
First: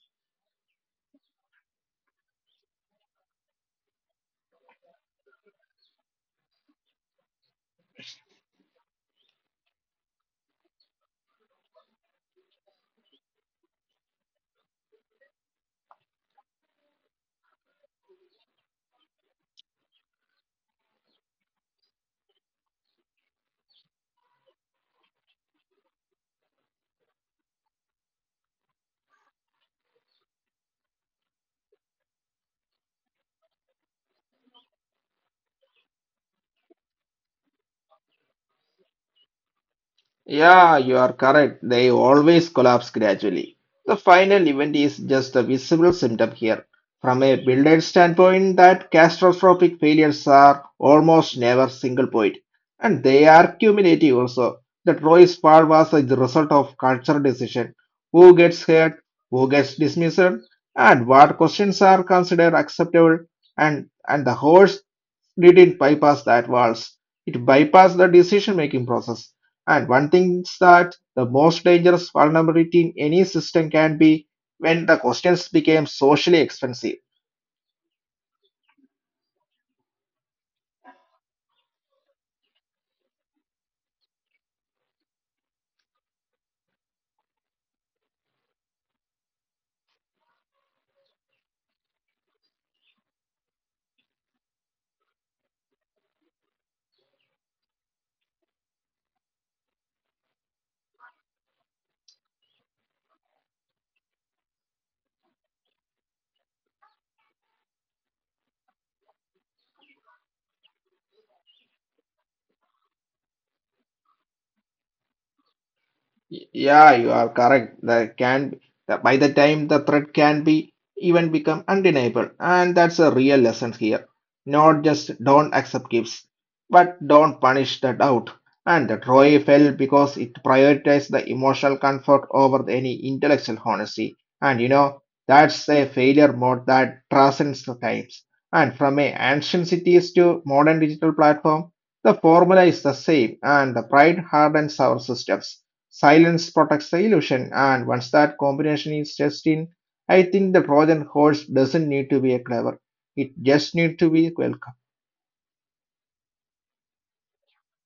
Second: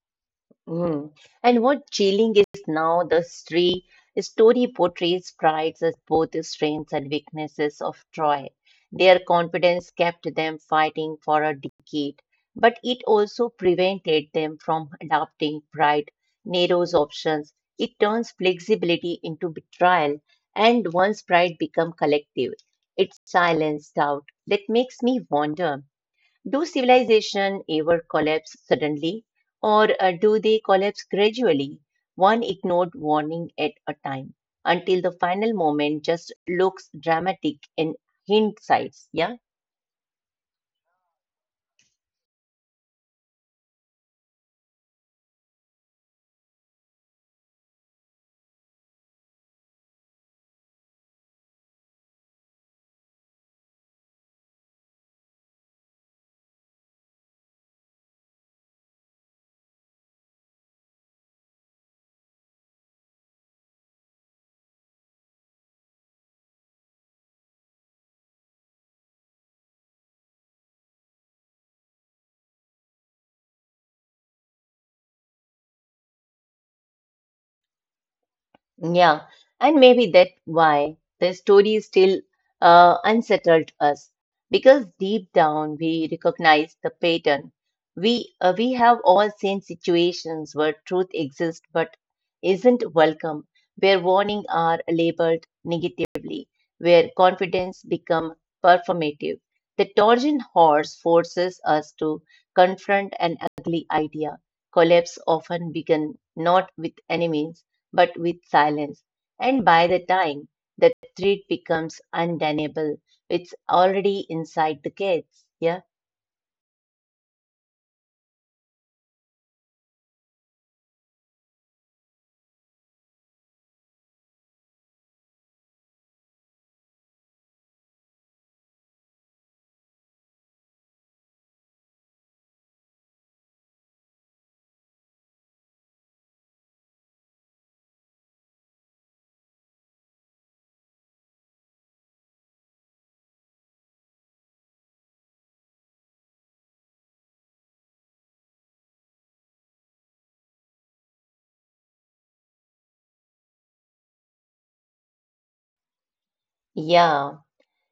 S1: Mm. And what Jailing is now, story portrays prides as both the strengths and weaknesses of Troy. Their confidence kept them fighting for a decade, but it also prevented them from adopting pride, narrows options. It turns flexibility into betrayal, and once pride becomes collective, it silenced doubt. That makes me wonder. Do civilization ever collapse suddenly, or do they collapse gradually, one ignored warning at a time, until the final moment just looks dramatic in hindsight? Yeah.
S2: Yeah, you are correct. They always collapse gradually. The final event is just a visible symptom here. From a builder standpoint, that catastrophic failures are almost never single point, and they are cumulative also. The Troy's fall was the result of cultural decision. Who gets hurt, who gets dismissed, and what questions are considered acceptable, and the whole didn't bypass that walls. It bypassed the decision making process. And one thing is that the most dangerous vulnerability in any system can be when the questions became socially expensive.
S1: Yeah, and maybe that's why the story still unsettled us because deep down we recognize the pattern. We have all seen situations where truth exists but isn't welcome, where warnings are labeled negatively, where confidence become performative. The Trojan horse forces us to confront an ugly idea. Collapse often begin not with enemies but with silence. And by the time the threat becomes undeniable, it's already inside the gates. Yeah.
S2: Y- Yeah, you are correct. There can be, the, by the time the threat can be even become undeniable, and that's a real lesson here. Not just don't accept gifts, but don't punish the doubt. And the Troy fell because it prioritized the emotional comfort over any intellectual honesty. And you know that's a failure mode that transcends the times. And from a ancient cities to modern digital platform, the formula is the same, and the pride hardens our systems. Silence protects the illusion, and once that combination is just in, I think the Trojan horse doesn't need to be a clever. It just needs to be welcome.
S1: Yeah,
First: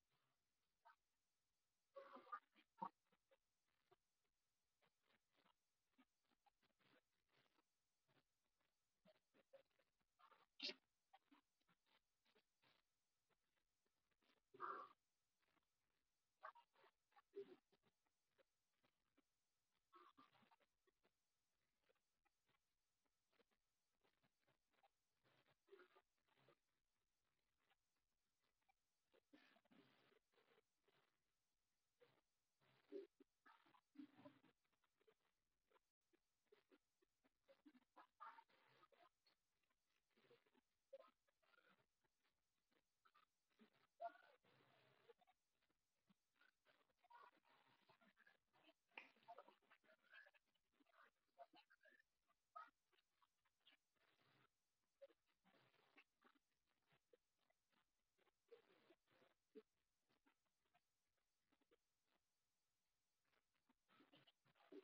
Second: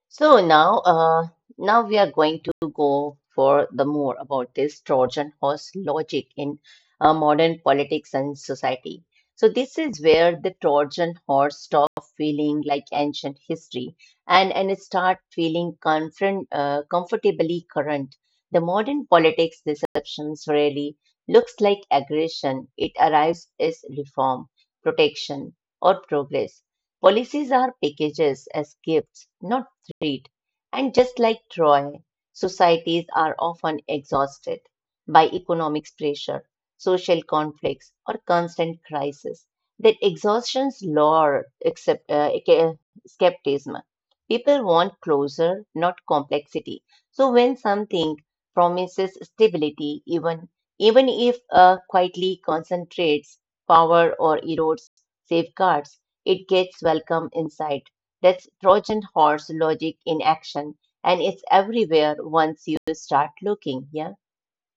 S1: so now, now we are going to go for the more about this Trojan horse logic in modern politics and society. So this is where the Trojan horse stop feeling like ancient history and it start feeling comfortably current. The modern politics deceptions really looks like aggression. It arrives as reform, protection, or progress. Policies are packages as gifts, not threat. And just like Troy, societies are often exhausted by economic pressure, social conflicts, or constant crisis. That exhaustions lure skepticism. People want closure, not complexity. So when something promises stability, even if quietly concentrates power or erodes safeguards, it gets welcome inside. That's Trojan horse logic in action, and it's everywhere once you start looking. Yeah,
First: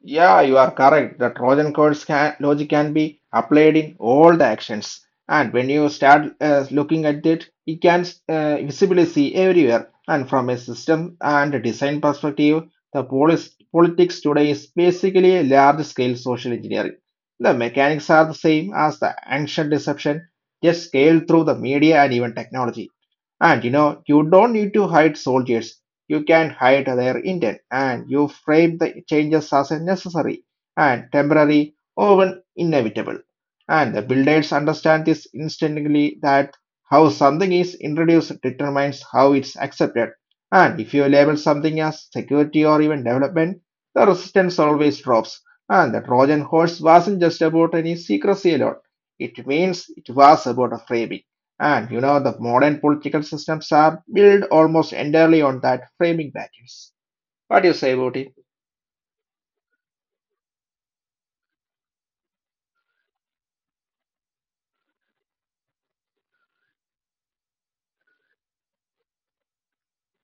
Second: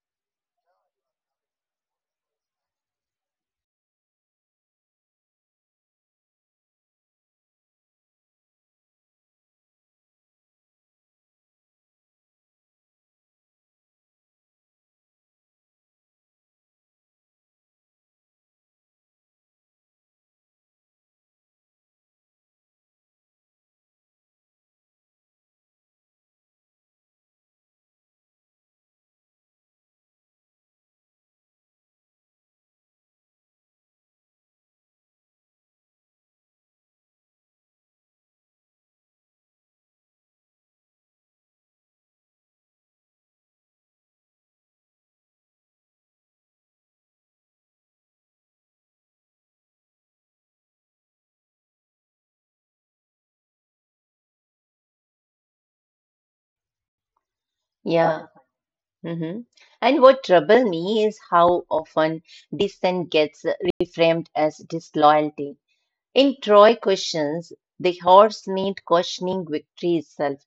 S2: Yeah, you are correct. The Trojan horse can, logic can be applied in all the actions. And when you start looking at it, you can visibly see everywhere. And from a system and design perspective, the politics today is basically a large scale social engineering. The mechanics are the same as the ancient deception, just scaled through the media and even technology. And you know, you don't need to hide soldiers. You can hide their intent and you frame the changes as necessary and temporary or even inevitable. And the builders understand this instantly that how something is introduced determines how it's accepted. And if you label something as security or even development, the resistance always drops. And the Trojan horse wasn't just about any secrecy alone. It means it was about a framing. And you know, the modern political systems are built almost entirely on that framing battles. What do you say
S1: yeah.
S2: about it?
S1: Hmm. And what troubles me is how often dissent gets reframed as disloyalty. In Troy questions, the horse meant questioning victory itself.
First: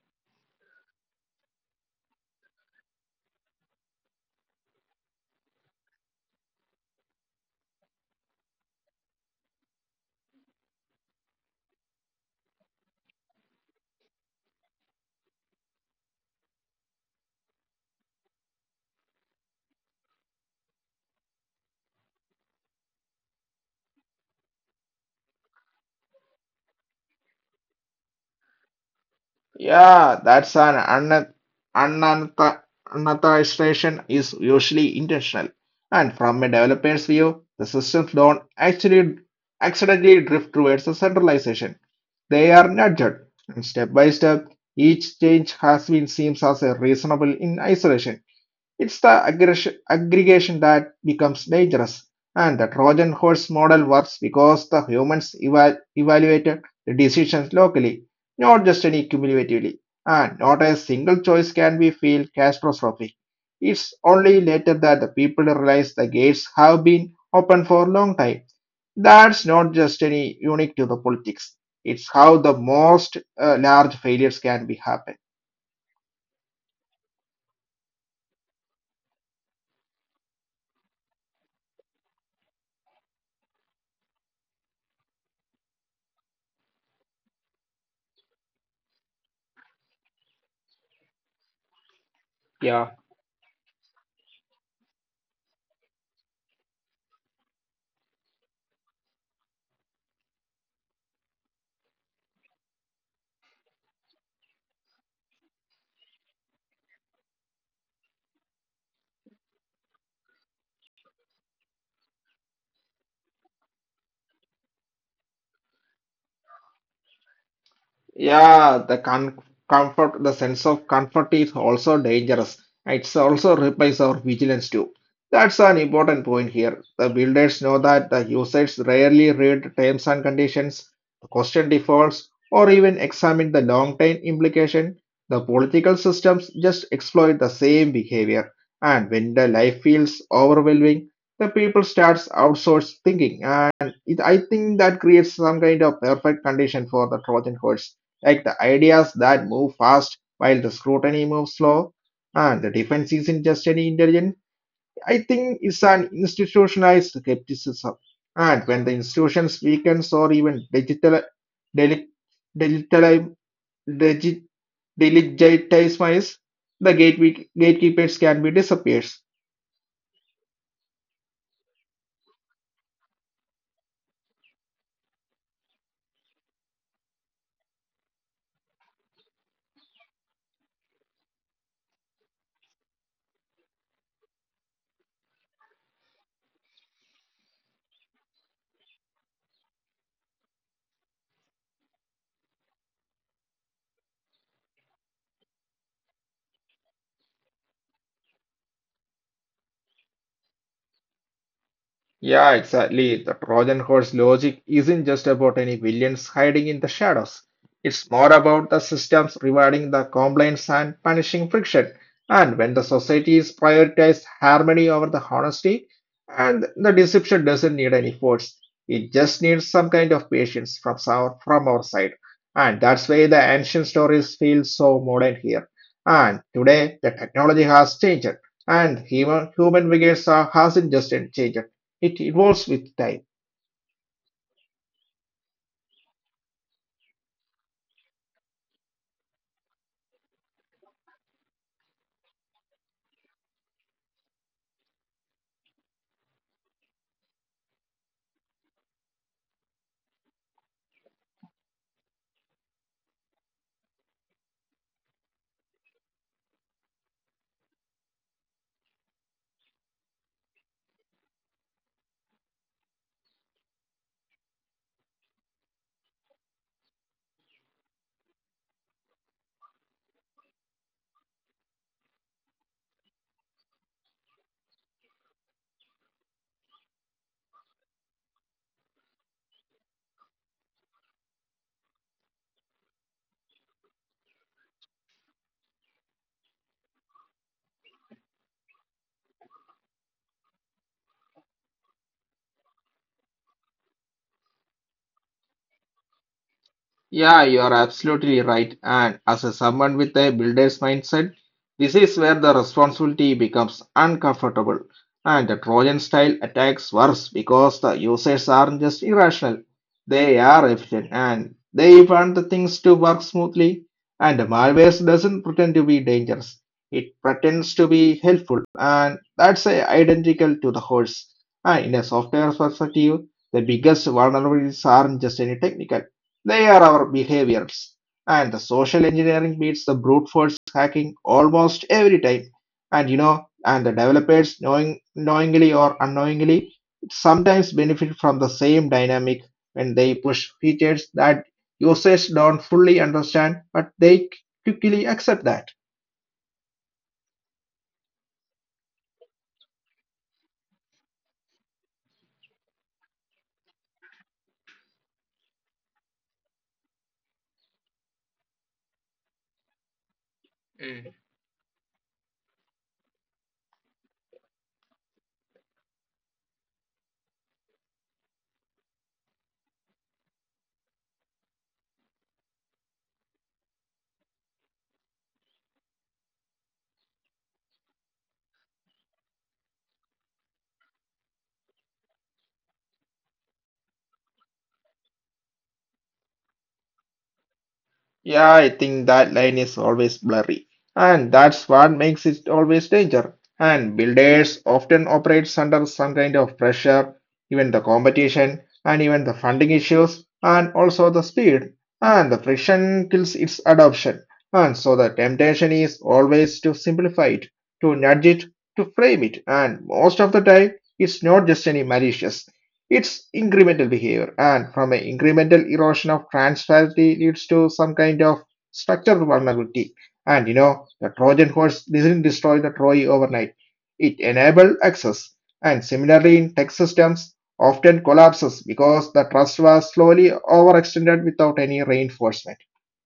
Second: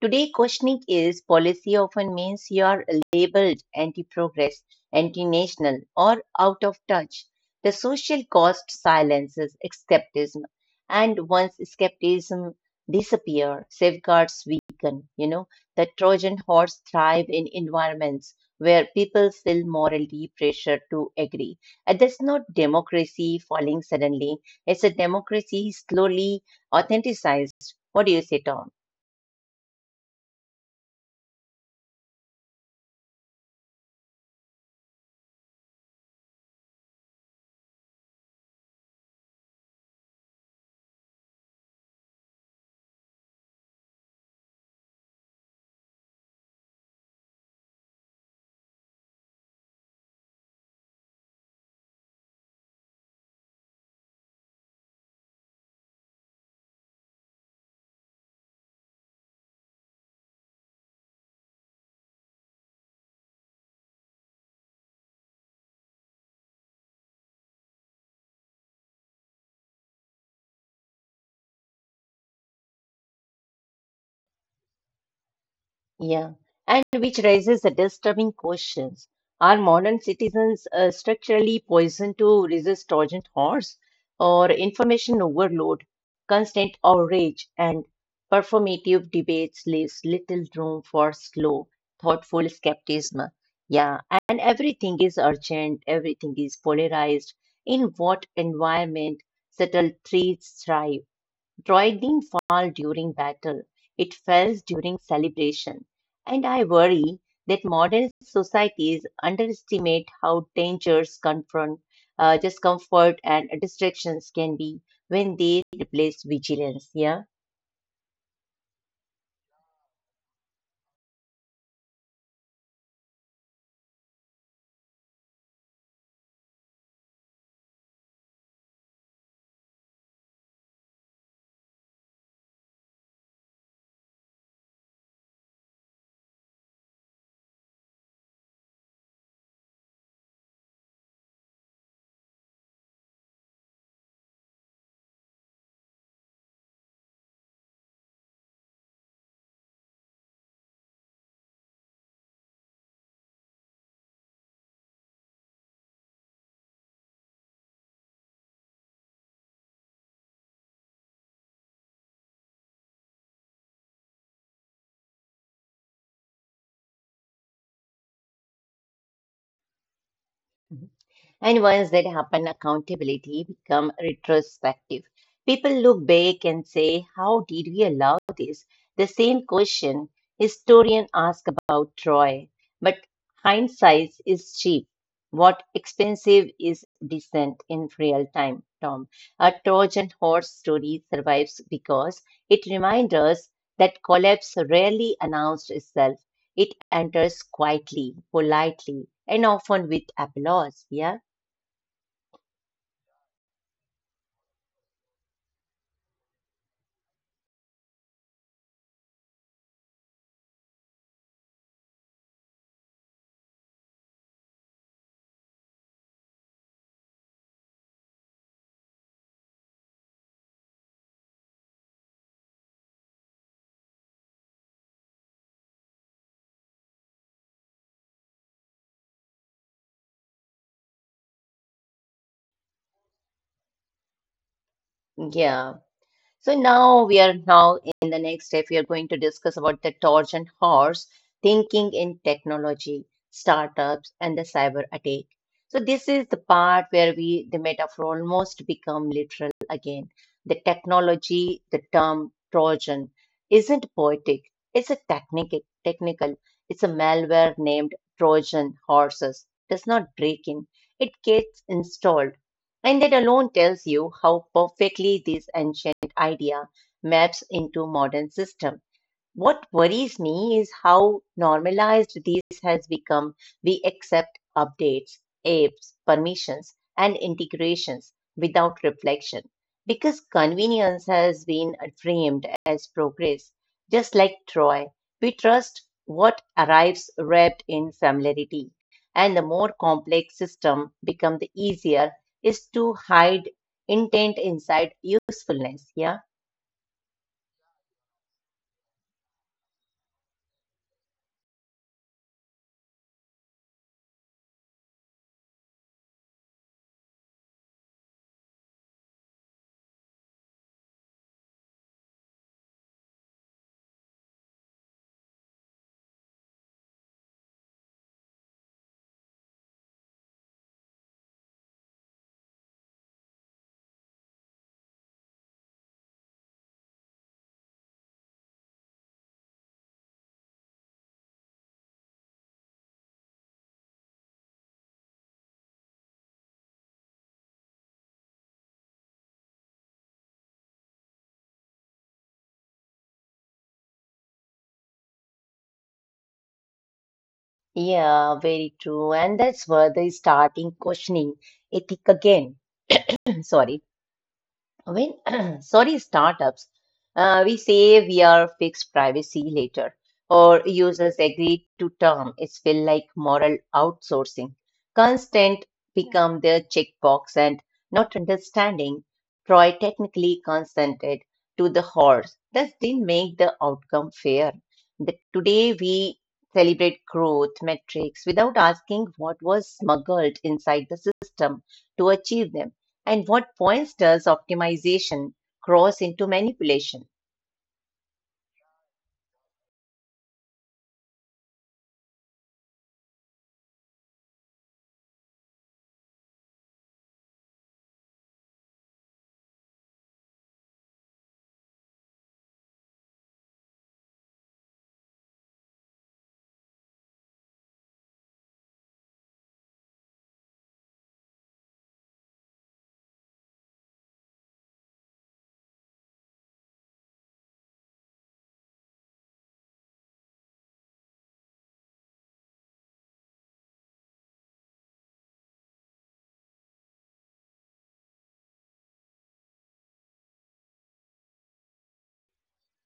S1: Today, questioning is policy often means you are labeled anti progress, anti national, or out of touch. The social cost silences skepticism, and once skepticism disappears, safeguards weaken. You know, the Trojan horse thrive in environments where people feel morally pressure to agree. And that's not democracy falling suddenly as a democracy slowly authenticized. What do you say, Tom?
S2: Yeah, that's an unantha- unanthisation is usually intentional. And from a developer's view, the systems don't actually accidentally drift towards the centralization. They are nudged. And step by step, each change has been seen as a reasonable in isolation. It's the aggregation that becomes dangerous. And the Trojan horse model works because the humans evaluated the decisions locally, not just any cumulatively. And not a single choice can be feel catastrophic. It's only later that the people realize the gates have been open for a long time. That's not just any unique to the politics. It's how the most large failures can be happen.
S1: Yeah, and which raises the disturbing questions. Are modern citizens structurally poisoned to resist Trojan horse or information overload, constant outrage, and performative debates leaves little room for slow, thoughtful skepticism? Yeah, and everything is urgent, everything is polarized. In what environment subtle threats thrive? Droid didn't fall during battle, it fell during celebration. And I worry that modern societies underestimate how dangers discomfort, and distractions can be when they replace vigilance. Yeah.
S2: Yeah, the con comfort, the sense of comfort is also dangerous. It also replaces our vigilance too. That's an important point here. The builders know that the users rarely read terms and conditions, question defaults, or even examine the long-term implication. The political systems just exploit the same behavior. And when the life feels overwhelming, the people starts outsource thinking. And it, I think that creates some kind of perfect condition for the Trojan horse like the ideas that move fast while the scrutiny moves slow. And the defense isn't just any intelligence, I think it's an institutionalized skepticism. And when the institutions weakens or even digital, deli- digital, digi- delegitimize, the gatekeepers can be disappears.
S1: And once that happen, accountability become retrospective. People look back and say, how did we allow this? The same question historian ask about Troy. But hindsight is cheap. What expensive is decent in real time, Tom. A Trojan horse story survives because it reminds us that collapse rarely announced itself. It enters quietly, politely, and often with applause. Yeah.
S2: Yeah, exactly. The Trojan horse logic isn't just about any villains hiding in the shadows. It's more about the systems rewarding the compliance and punishing friction. And when the societies prioritize harmony over the honesty, and the deception doesn't need any force. It just needs some kind of patience from our side. And that's why the ancient stories feel so modern here. And today, the technology has changed, and human behaviors are hasn't just changed. It evolves with time.
S1: Yeah. So now we are now in the next step, we are going to discuss about the torch and horse, thinking in technology, startups, and the cyber attack. So this is the part where we the metaphor almost become literal again. The technology, the term Trojan, isn't poetic. It's a technical technical. It's a malware named Trojan horses. Does not break in. It gets installed and that alone tells you how perfectly this ancient idea maps into modern system. What worries me is how normalized this has become. We accept updates, apps, permissions, and integrations without reflection because convenience has been framed as progress. Just like Troy, we trust what arrives wrapped in familiarity, and the more complex system become, the easier is to hide intent inside usefulness. Yeah.
S2: Yeah, you are absolutely right. And as a someone with a builder's mindset, this is where the responsibility becomes uncomfortable. And the Trojan style attacks worse because the users aren't just irrational. They are efficient and they want the things to work smoothly. And the malware doesn't pretend to be dangerous. It pretends to be helpful and that's identical to the horse. And in a software perspective, the biggest vulnerabilities aren't just any technical. They are our behaviors, and the social engineering beats the brute force hacking almost every time. And you know, and the developers, knowingly or unknowingly, sometimes benefit from the same dynamic when they push features that users don't fully understand, but they quickly accept that.
S1: Yeah, very true. And that's where they starting questioning ethic again. Sorry. When, sorry, startups, we say we are fixed privacy later, or users agree to term. It's feel like moral outsourcing. Consent become their checkbox and not understanding. Troy technically consented to the horse. That didn't make the outcome fair. Today we celebrate growth metrics without asking what was smuggled inside the system to achieve them. And what points does optimization cross into manipulation?
S2: Yeah, I think that line is always blurry, and that's what makes it always danger. And builders often operates under some kind of pressure, even the competition, and even the funding issues, and also the speed, and the friction kills its adoption. And so the temptation is always to simplify it, to nudge it, to frame it, and most of the time it's not just any malicious. It's incremental behavior, and from an incremental erosion of transparency leads to some kind of structural vulnerability. And you know, the Trojan horse does not destroy the Troy overnight. It enabled access, and similarly in tech systems often collapses because the trust was slowly overextended without any reinforcement.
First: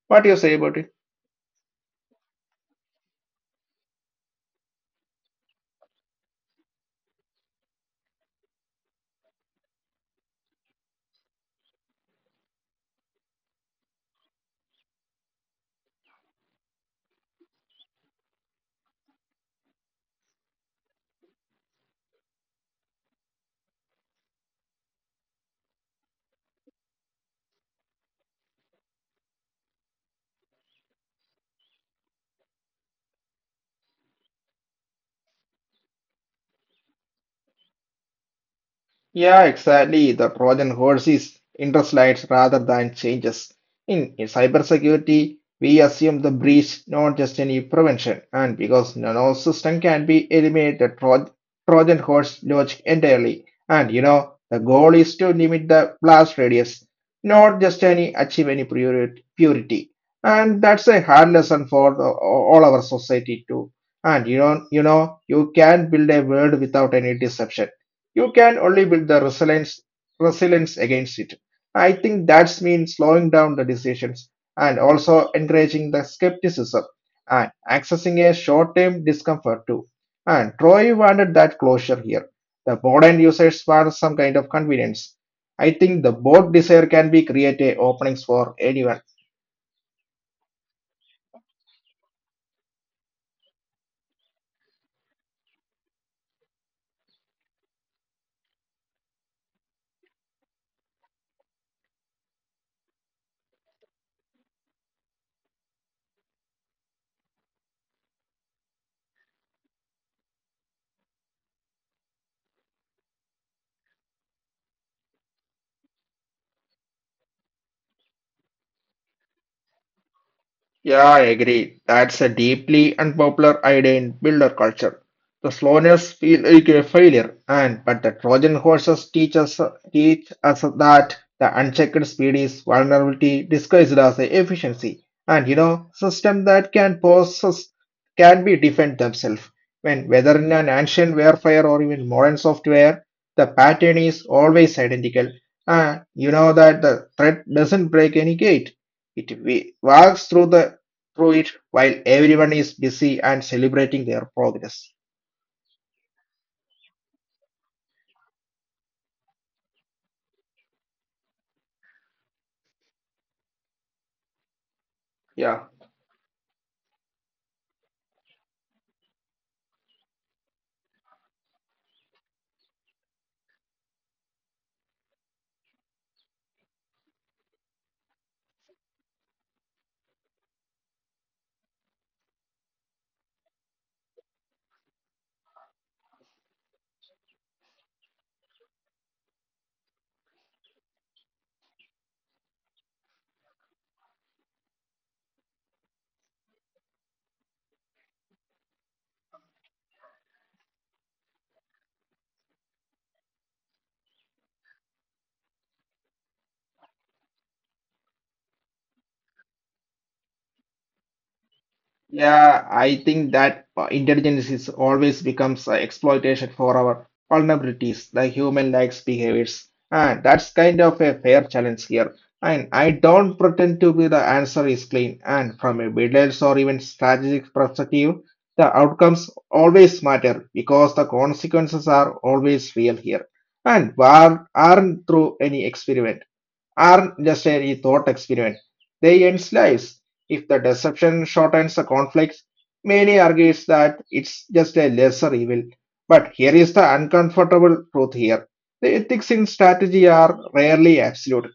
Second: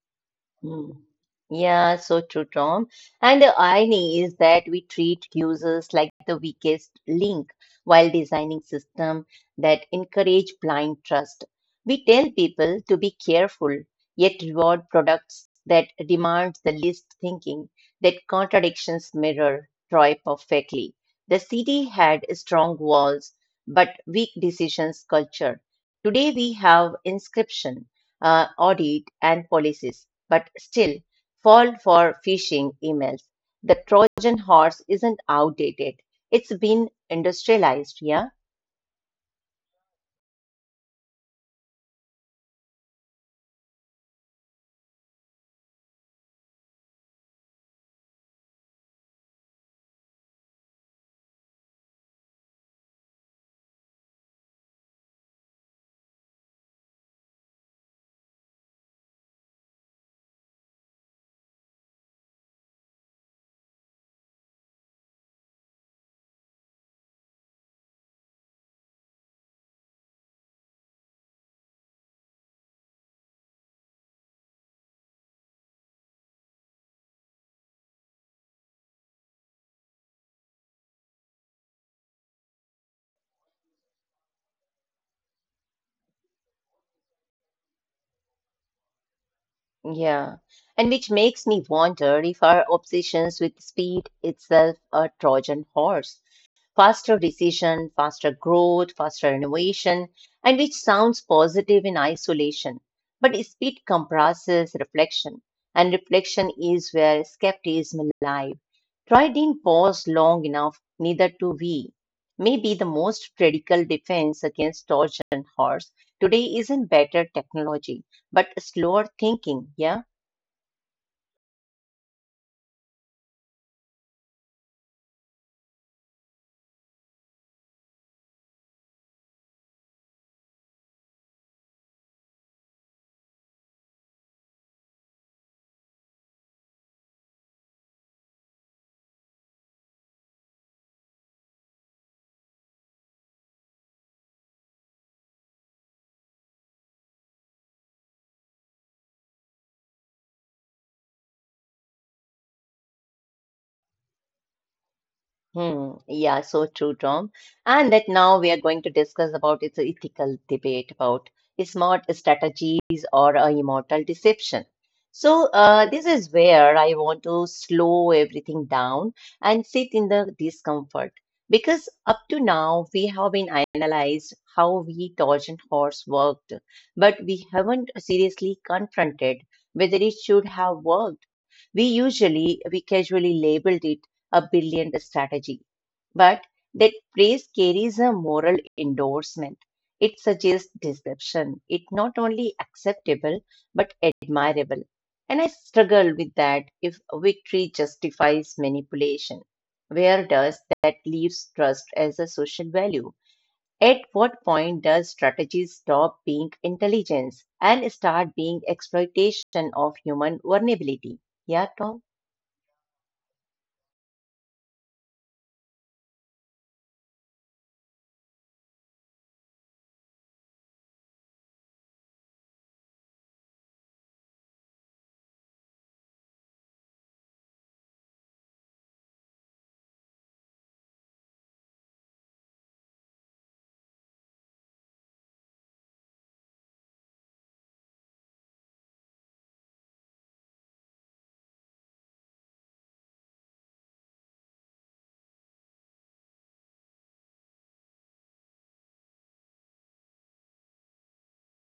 S2: What do you say about it?
S1: Mm. Yeah, so true, Tom. And the irony is that we treat users like the weakest link while designing systems that encourage blind trust. We tell people to be careful, yet reward products that demand the least thinking, that contradictions mirror Troy perfectly. The city had strong walls, but weak decisions culture. Today we have inscription, audit, and policies but still fall for phishing emails. The Trojan horse isn't outdated. It's been industrialized, yeah?
S2: Yeah, exactly. The Trojan horse is interest rather than changes. In cybersecurity, we assume the breach, not just any prevention. And because no system can be eliminated, Trojan horse logic entirely. And you know, the goal is to limit the blast radius, not just any achieve purity. And that's a hard lesson for the, all our society too. And you know, you can build a world without any deception you can only build the resilience against it. I think that's mean slowing down the decisions and also encouraging the skepticism and accessing a short-term discomfort too. And Troy wanted that closure here. The modern users want some kind of convenience. I think the both desire can be create a openings for anyone.
S1: Yeah. And which makes me wonder if our obsessions with speed itself a Trojan horse. Faster decision, faster growth, faster innovation, and which sounds positive in isolation. But speed comprises reflection, and reflection is where skepticism lies. Troy didn't pause long enough, neither do we. Maybe the most radical defense against torsion horse today isn't better technology, but slower thinking, yeah?
S2: Yeah, I agree. That's a deeply unpopular idea in builder culture. The slowness feel like a failure, and but the Trojan horses teach us that the unchecked speed is vulnerability disguised as a efficiency. And you know, system that can possess can be defend themselves. When whether in an ancient warfare or even modern software, the pattern is always identical. And you know that the threat doesn't break any gate. It walks through it while everyone is busy and celebrating their progress.
S1: Hmm. Yeah, so true, Tom. And that now we are going to discuss about its an ethical debate about smart strategies or a immortal deception. So
S2: Yeah.
S1: this is where I want to slow everything down and sit in the discomfort because up to now we have been analyzed how we Trojan horse worked, but we haven't seriously confronted whether it should have worked. We casually labeled it a brilliant strategy, but that praise carries a moral endorsement. It suggests deception. It's not only acceptable but admirable. And I struggle with that. If victory justifies manipulation, where does that leave trust as a social value? At what point does strategy stop being intelligence and start being exploitation of human vulnerability? Yeah, Tom?
S2: Yeah, I think that intelligence is always becomes exploitation for our vulnerabilities, the human likes behaviors. And that's kind of a fair challenge here. And I don't pretend to be the answer is clean. And from a builder's or even strategic perspective, the outcomes always matter because the consequences are always real here and war aren't through any experiment aren't just a thought experiment, they end lives. If the deception shortens the conflict, many argues that it's just a lesser evil. But here is the uncomfortable truth here. The ethics in strategy are rarely absolute.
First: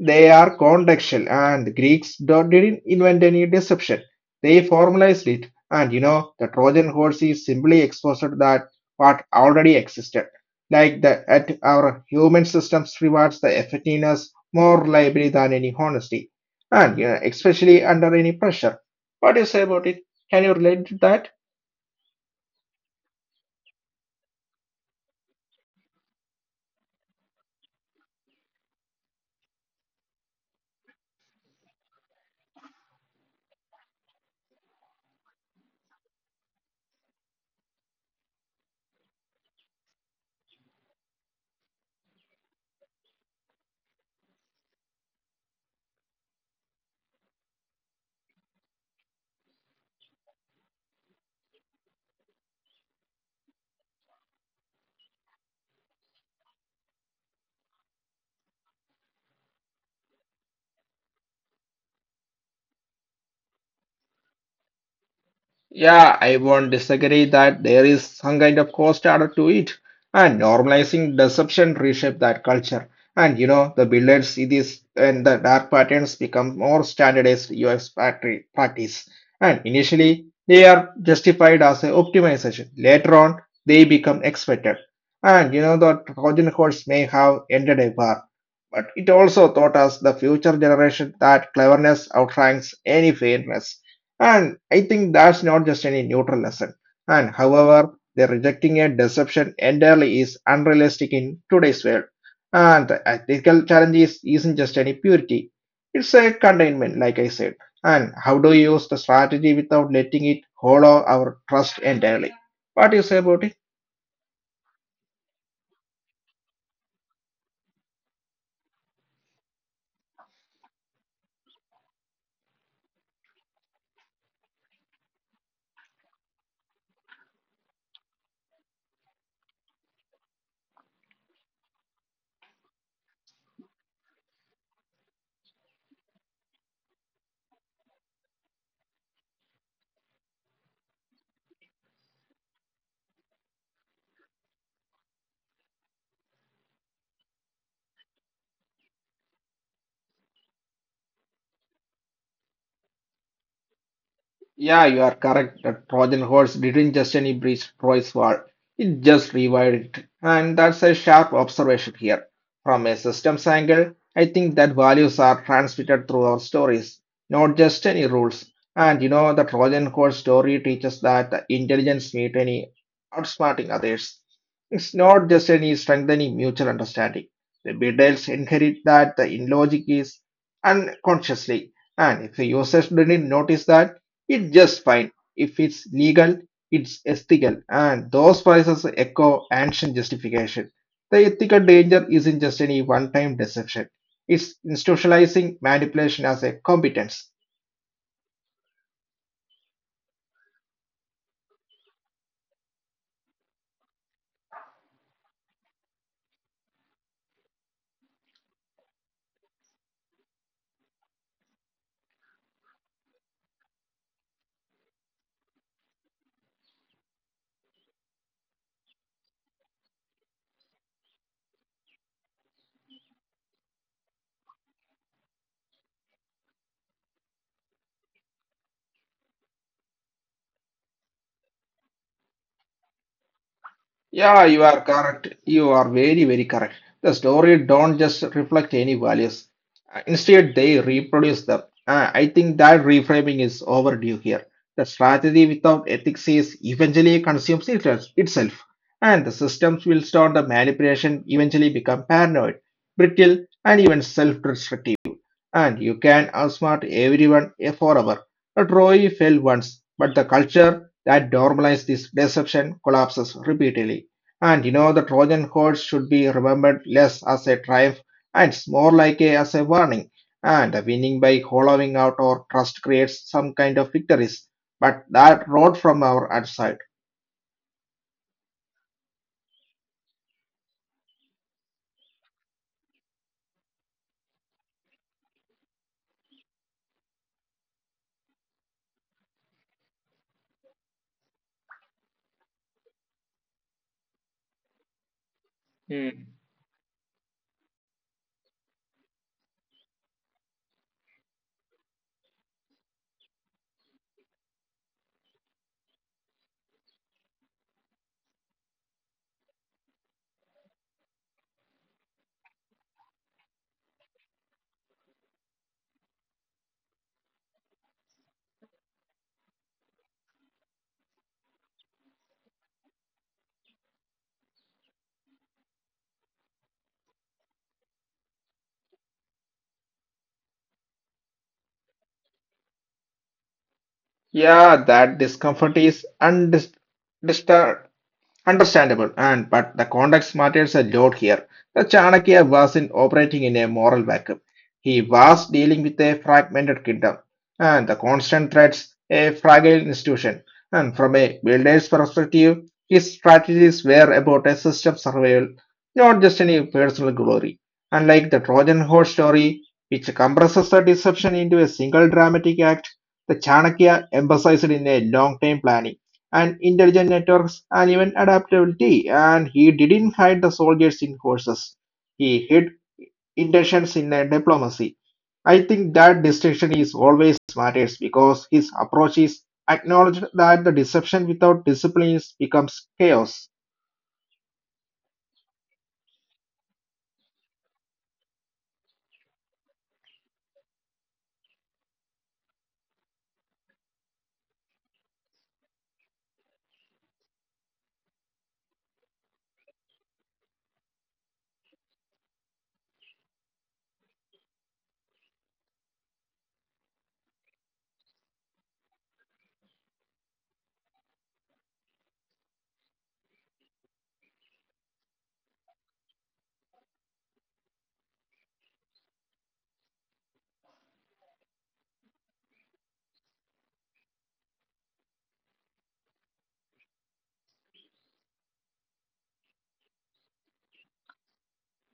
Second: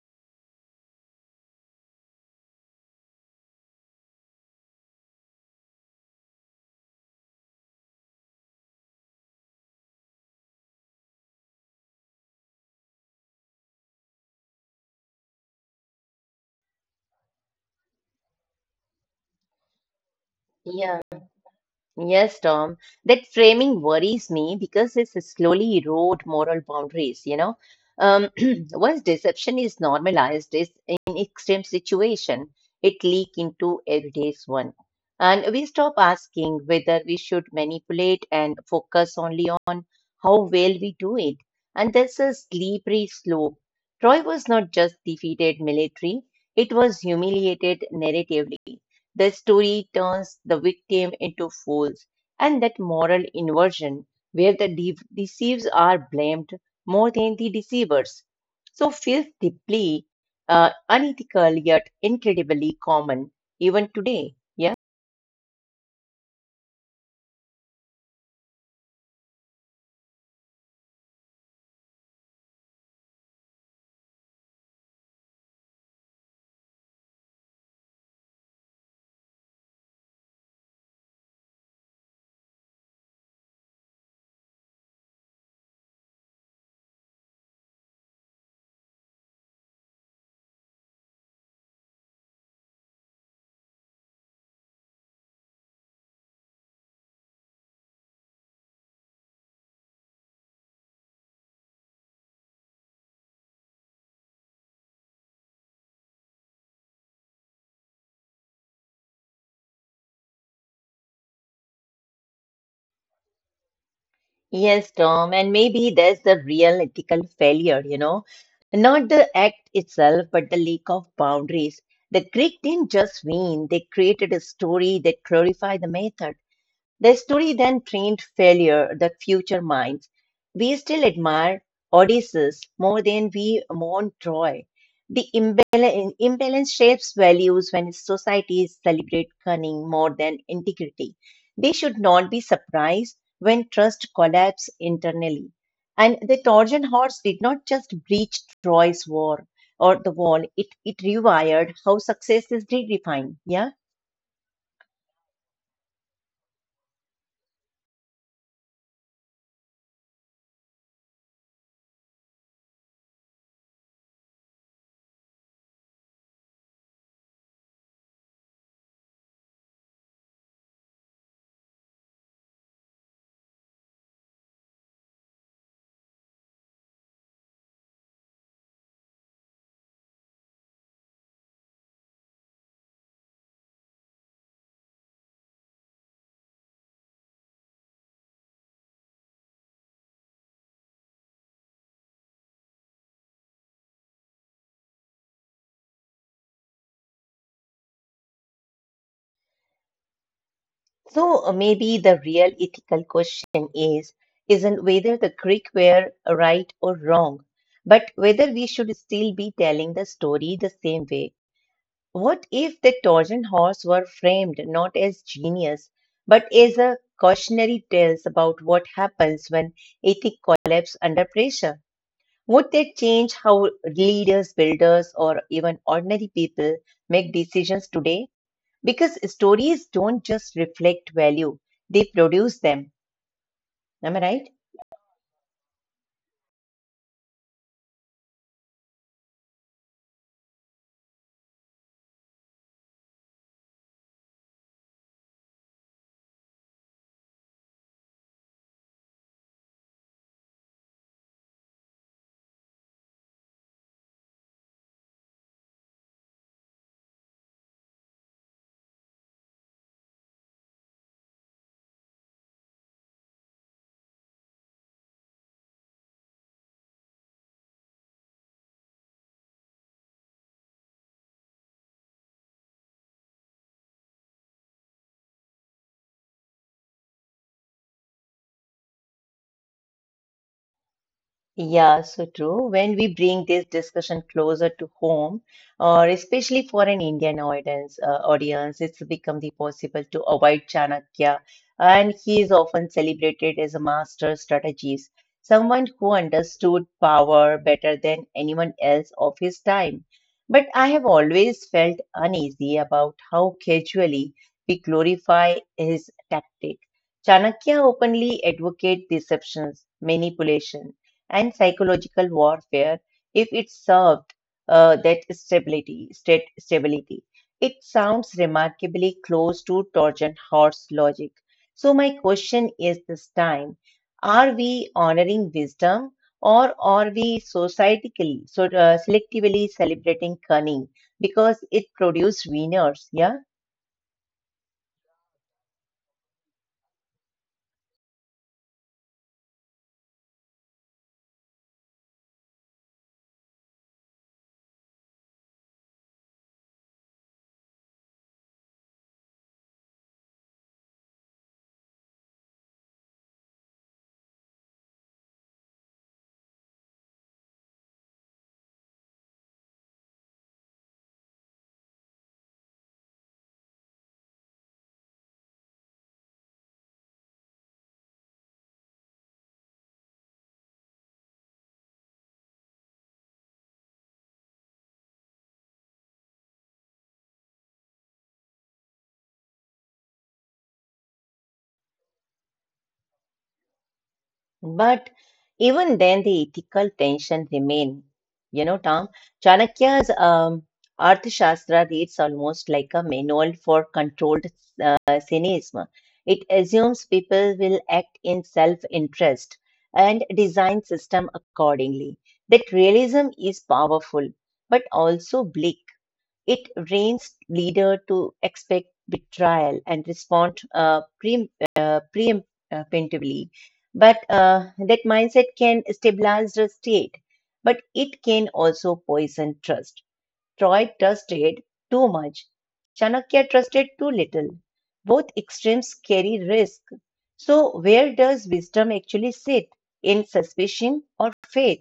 S2: They are contextual, and the Greeks don't- didn't invent any deception. They formalized it, and you know, the Trojan horse is simply exposed that what already existed like the at our human systems rewards the effectiveness more liable than any honesty, and you know, especially under any pressure. What do you say about it? Can you relate to
S1: Yeah.
S2: that?
S1: Yes, Tom, that framing worries me because it's slowly erode moral boundaries. Um, Once deception is normalized is in extreme situation, it leak into everyday's one. And we stop asking whether we should manipulate and focus only on how well we do it. And that's a slippery slope. Troy was not just defeated military, it was humiliated narratively. The story turns the victim into fools, and that moral inversion, where the deceives are blamed more than the deceivers, so feels deeply unethical yet incredibly common even today. Yeah.
S2: Yeah, I won't disagree that there is some kind of cost added to it, and normalizing deception reshape that culture. And you know, the builders see this, and the dark patterns become more standardized UX practice. And initially, they are justified as a optimization. Later on, they become expected. And you know, the Trojan horse may have ended a war, but it also taught us the future generation that cleverness outranks any fairness. And I think that's not just any neutral lesson. And however, the rejecting a deception entirely is unrealistic in today's world. And the ethical challenge isn't just any purity. It's a containment, like I said. And how do you use the strategy without letting it hollow our trust entirely? What do you say about it?
S1: Yes, Tom, and maybe that's the real ethical failure, not the act itself, but the lack of boundaries. The Greek didn't just win; they created a story that glorified the method. The story then trained failure that future minds. We still admire Odysseus more than we mourn Troy. The imbalance shapes values. When societies celebrate cunning more than integrity, they should not be surprised when trust collapses internally. And the Trojan horse did not just breach Troy's war or the wall, it rewired how success is redefined. Yeah.
S2: Yeah, you are correct. The Trojan horse didn't just any breach Troy's wall, it just revived it. And that's a sharp observation here. From a systems angle, I think that values are transmitted through our stories, not just any rules. And you know, the Trojan horse story teaches that the intelligence meet any outsmarting others. It's not just any strengthening mutual understanding. The betrayals inherit that the in logic is unconsciously. And if the users didn't notice that, it's just fine. If it's legal, it's ethical, and those prices echo ancient justification. The ethical danger isn't just any one time deception, it's institutionalizing manipulation as a competence.
S1: Maybe the real ethical question is isn't whether the Greek were right or wrong, but whether we should still be telling the story the same way. What if the Trojan horse were framed not as genius, but as a cautionary tales about what happens when ethic collapse under pressure? Would that change how leaders, builders, or even ordinary people make decisions today? Because stories don't just reflect value, they produce them. Am I right?
S2: Yeah, you are correct. You are very, very correct. The story don't just reflect any values. Instead, they reproduce them. I think that reframing is overdue here. The strategy without ethics is eventually itself, and the systems will start the manipulation eventually become paranoid, brittle, and even self-destructive and you can outsmart everyone forever. A Troy fell once, but the culture that normalized this deception collapses repeatedly. And you know, the Trojan horse should be remembered less as a triumph and it's more like as a warning. And the winning by hollowing out our trust creates some kind of victories, but that road from our outside.
S1: Yeah, so true. When we bring this discussion closer to home, or especially for an Indian audience, it's become the possible to avoid Chanakya, and he is often celebrated as a master strategist, someone who understood power better than anyone else of his time. But I have always felt uneasy about how casually we glorify his tactic. Chanakya openly advocated deceptions, manipulation and psychological warfare if it served that stability, state stability. It sounds remarkably close to Trojan horse logic. So my question is this time, are we honoring wisdom, or are we societically, selectively celebrating cunning because it produced winners? Yeah.
S2: Yeah, that discomfort is disturbed Understandable, and but the context matters a lot here. The Chanakya wasn't operating in a moral vacuum. He was dealing with a fragmented kingdom and the constant threats, a fragile institution. And from a builder's perspective, his strategies were about a system survival, not just any personal glory. Unlike the Trojan horse story, which compresses the deception into a single dramatic act, the Chanakya emphasized in a long-term planning and intelligent networks and even adaptability. And he didn't hide the soldiers in horses. He hid intentions in diplomacy. I think that distinction is always matters because his approach is acknowledged that the deception without discipline becomes chaos.
S1: But even then, the ethical tension remain. You know, Tom, Chanakya's Arthashastra reads almost like a manual for controlled uh, cynicism. It assumes people will act in self-interest and design system accordingly. That realism is powerful, but also bleak. It trains leader to expect betrayal and respond preemptively. But that mindset can stabilize the state, but it can also poison trust. Troy trusted too much. Chanakya trusted too little. Both extremes carry risk. So, where does wisdom actually sit? In suspicion or faith?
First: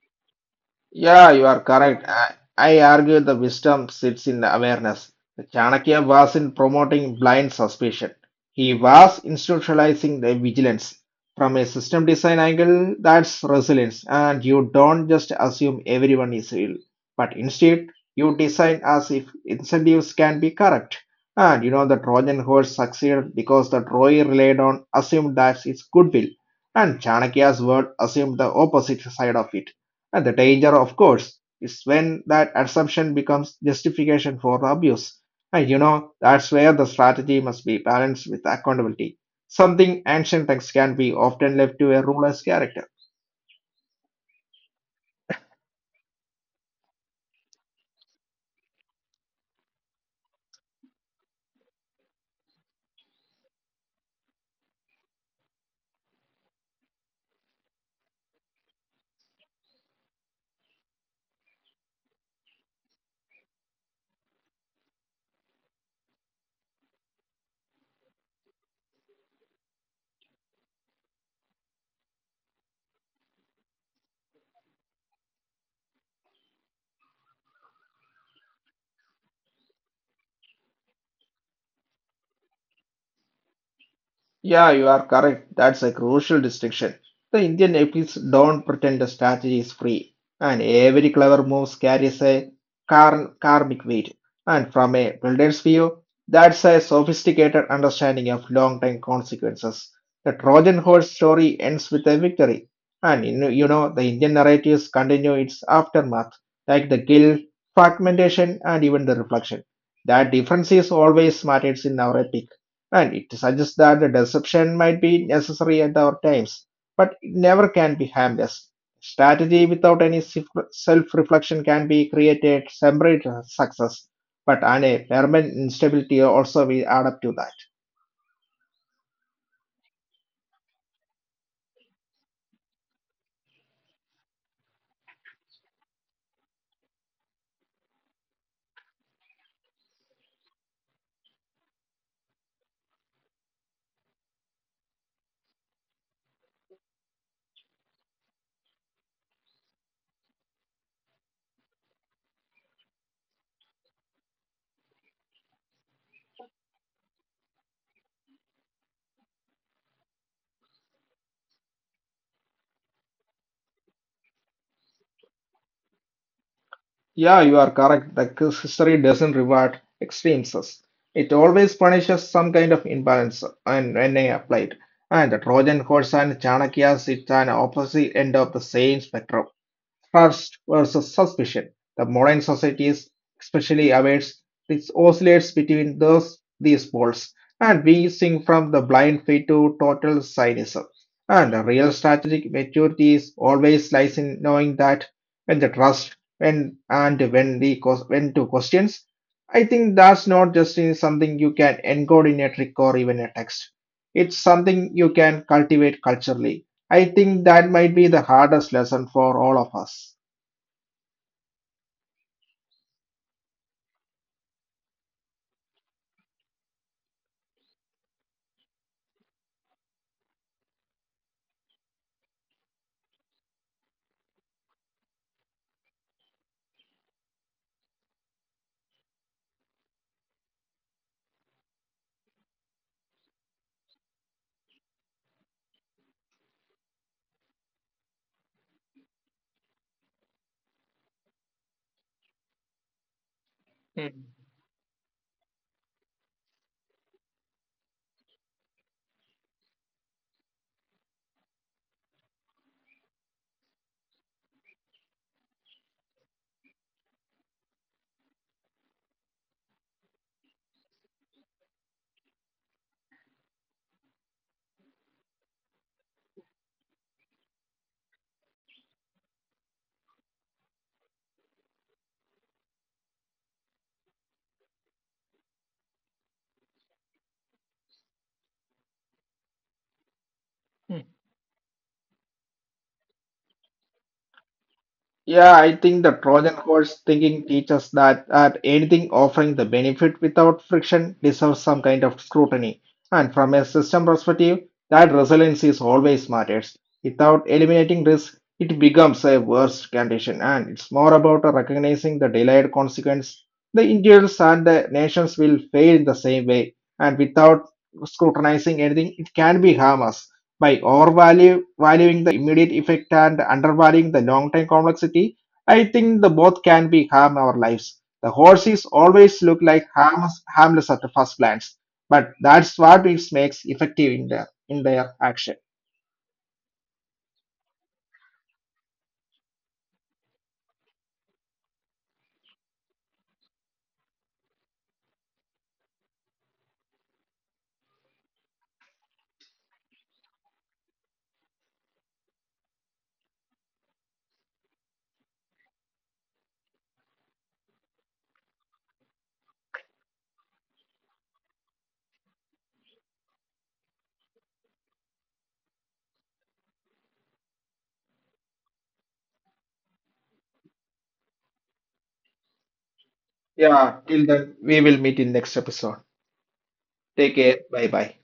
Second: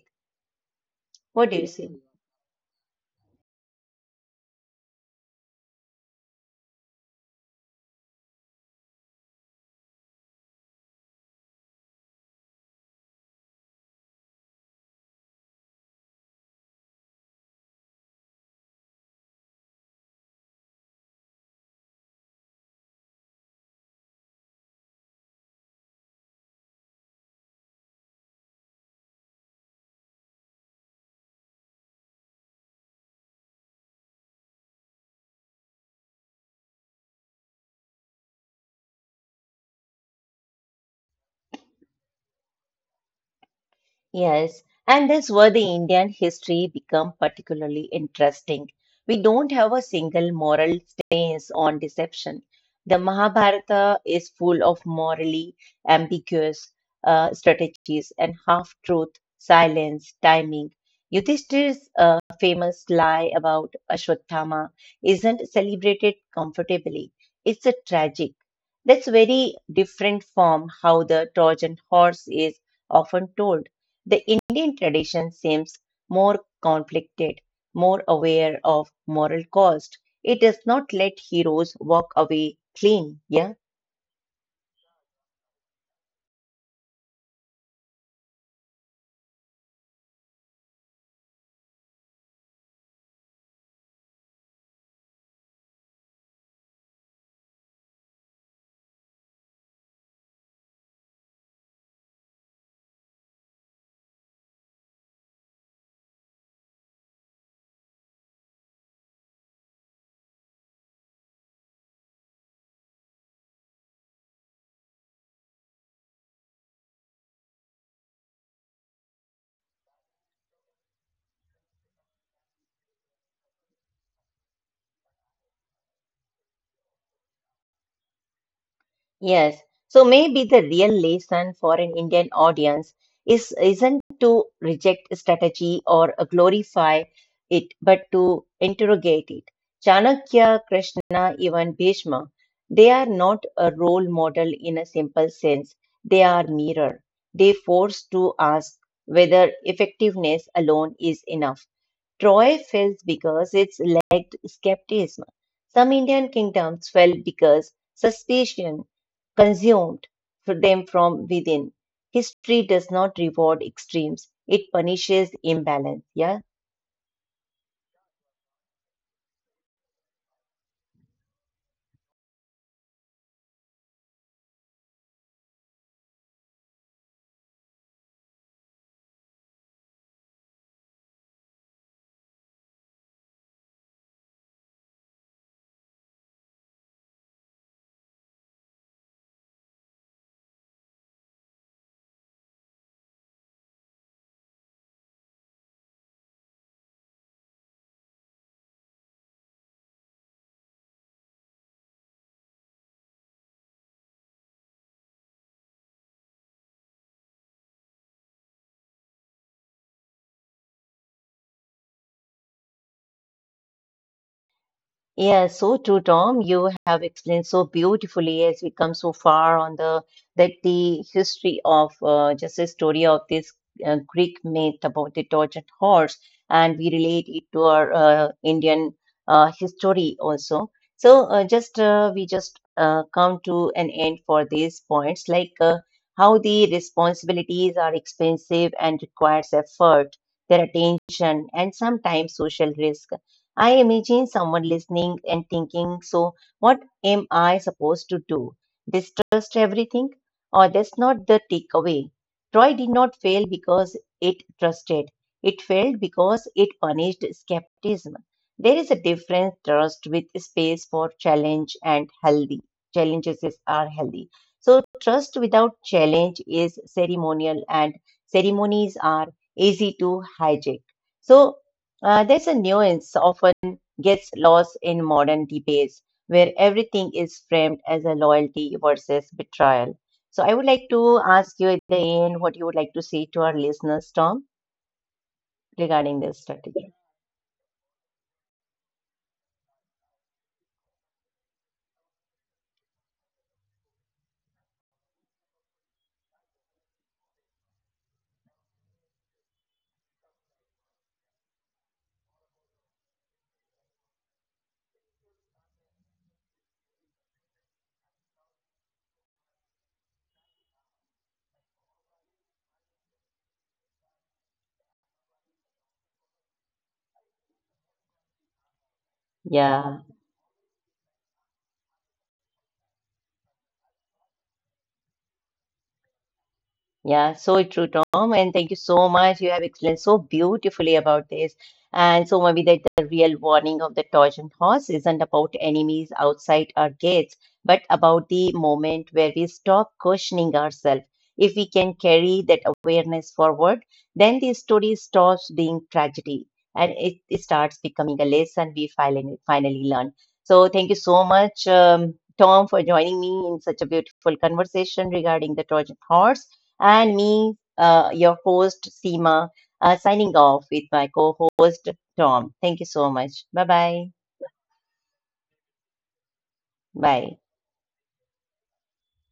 S2: Yeah, you
S1: What do
S2: are
S1: you say?
S2: correct. I argue the wisdom sits in the awareness. Chanakya was in promoting blind suspicion. He was institutionalizing the vigilance. From a system design angle, that's resilience, and you don't just assume everyone is ill, but instead, you design as if incentives can be correct. And you know, the Trojan horse succeeded because the Troy relied on assumed that its goodwill, and Chanakya's word assumed the opposite side of it and the danger, of course, is when that assumption becomes justification for the abuse. And you know, that's where the strategy must be balanced with accountability. Something ancient texts can be often left to a ruler's character.
S1: Yes, and that's where the Indian history become particularly interesting. We don't have a single moral stance on deception. The Mahabharata is full of morally ambiguous strategies and half-truth, silence, timing. Yudhishthir's famous lie about Ashwatthama isn't celebrated comfortably. It's a tragic. That's very different from how the Trojan horse is often told. The Indian tradition seems more conflicted, more aware of moral cost. It does not let heroes walk away clean. Yeah.
S2: Yeah, you are correct. That's a crucial distinction. The Indian epics don't pretend the strategy is free, and every clever move carries a karmic weight. And from a builder's view, that's a sophisticated understanding of long-term consequences. The Trojan horse story ends with a victory, and you know, the Indian narratives continue its aftermath, like the guilt, fragmentation, and even the reflection. That difference is always matters in our epic and it suggests that the deception might be necessary at our times, but it never can be harmless. Strategy without any self reflection can be created separate success, but on a permanent instability also we add up to that.
S1: Yes. So maybe the real lesson for an Indian audience is isn't to reject strategy or glorify it, but to interrogate it. Chanakya, Krishna, even Bhishma, they are not a role model in a simple sense. They are mirror. They force to ask whether effectiveness alone is enough. Troy fell because its lacked skepticism. Some Indian kingdoms fell because suspicion consumed them from within. History does not reward extremes, it punishes imbalance. Yeah.
S2: Yeah, you are correct. The history doesn't reward extremes. It always punishes some kind of imbalance and when applied. And the Trojan horse and Chanakya's it's an opposite end of the same spectrum. Trust versus suspicion. The modern societies especially awaits this oscillates between those these poles, and we sing from the blind faith to total cynicism. And the real strategic maturity is always lies in knowing that when the trust when and when the ques- when to questions. I think that's not just in something you can encode in a trick or even a text. It's something you can cultivate culturally I think that might be the hardest lesson for all of us.
S1: Yeah, so true, Tom. You have explained so beautifully as we come so far on the that the history of just the story of this Greek myth about the tortured horse, and we relate it to our Indian history also. So just we just come to an end for these points, like how the responsibilities are expensive and requires effort, their attention, and sometimes social risk. I imagine someone listening and thinking, so what am I supposed to do? Distrust everything? Or that's not the takeaway. Troy did not fail because it trusted. It failed because it punished skepticism. There is a different trust with space for challenge and healthy. Challenges are healthy. So trust without challenge is ceremonial, and ceremonies are easy to hijack. So there's a nuance often gets lost in modern debates where everything is framed as a loyalty versus betrayal. So I would like to ask you at the end what you would like to say to our listeners, Tom, regarding
S2: Yeah,
S1: this
S2: I think the
S1: strategy.
S2: Trojan horse thinking teaches that anything offering the benefit without friction deserves some kind of scrutiny. And from a system perspective, that resilience is always matters. Without eliminating risk, it becomes a worse condition. And it's more about recognizing the delayed consequence. The individuals and the nations will fail in the same way. And without scrutinizing anything, it can be harmless by overvaluing valuing the immediate effect and undervaluing the long term complexity, I think the both can be harm our lives. The horses
S1: Yeah.
S2: always look like harmless at the first glance, but that's what it makes effective in their action.
S1: Yeah, so true, Tom. And thank you so much. You have explained so beautifully about this. And so maybe that the real warning of the Trojan horse isn't about enemies outside our gates, but about the moment where we stop questioning ourselves. If we can carry that awareness forward, then the story stops being tragedy, and it starts becoming a lesson we finally, finally learn. So thank you so much, Tom, for joining me in such a beautiful conversation regarding the Trojan horse, and me, your host, Seema, signing off with my co host, Tom. Thank you so much. Bye bye.
S2: Yeah, till then we will meet in next episode.
S1: Bye.
S2: Take care. Bye bye.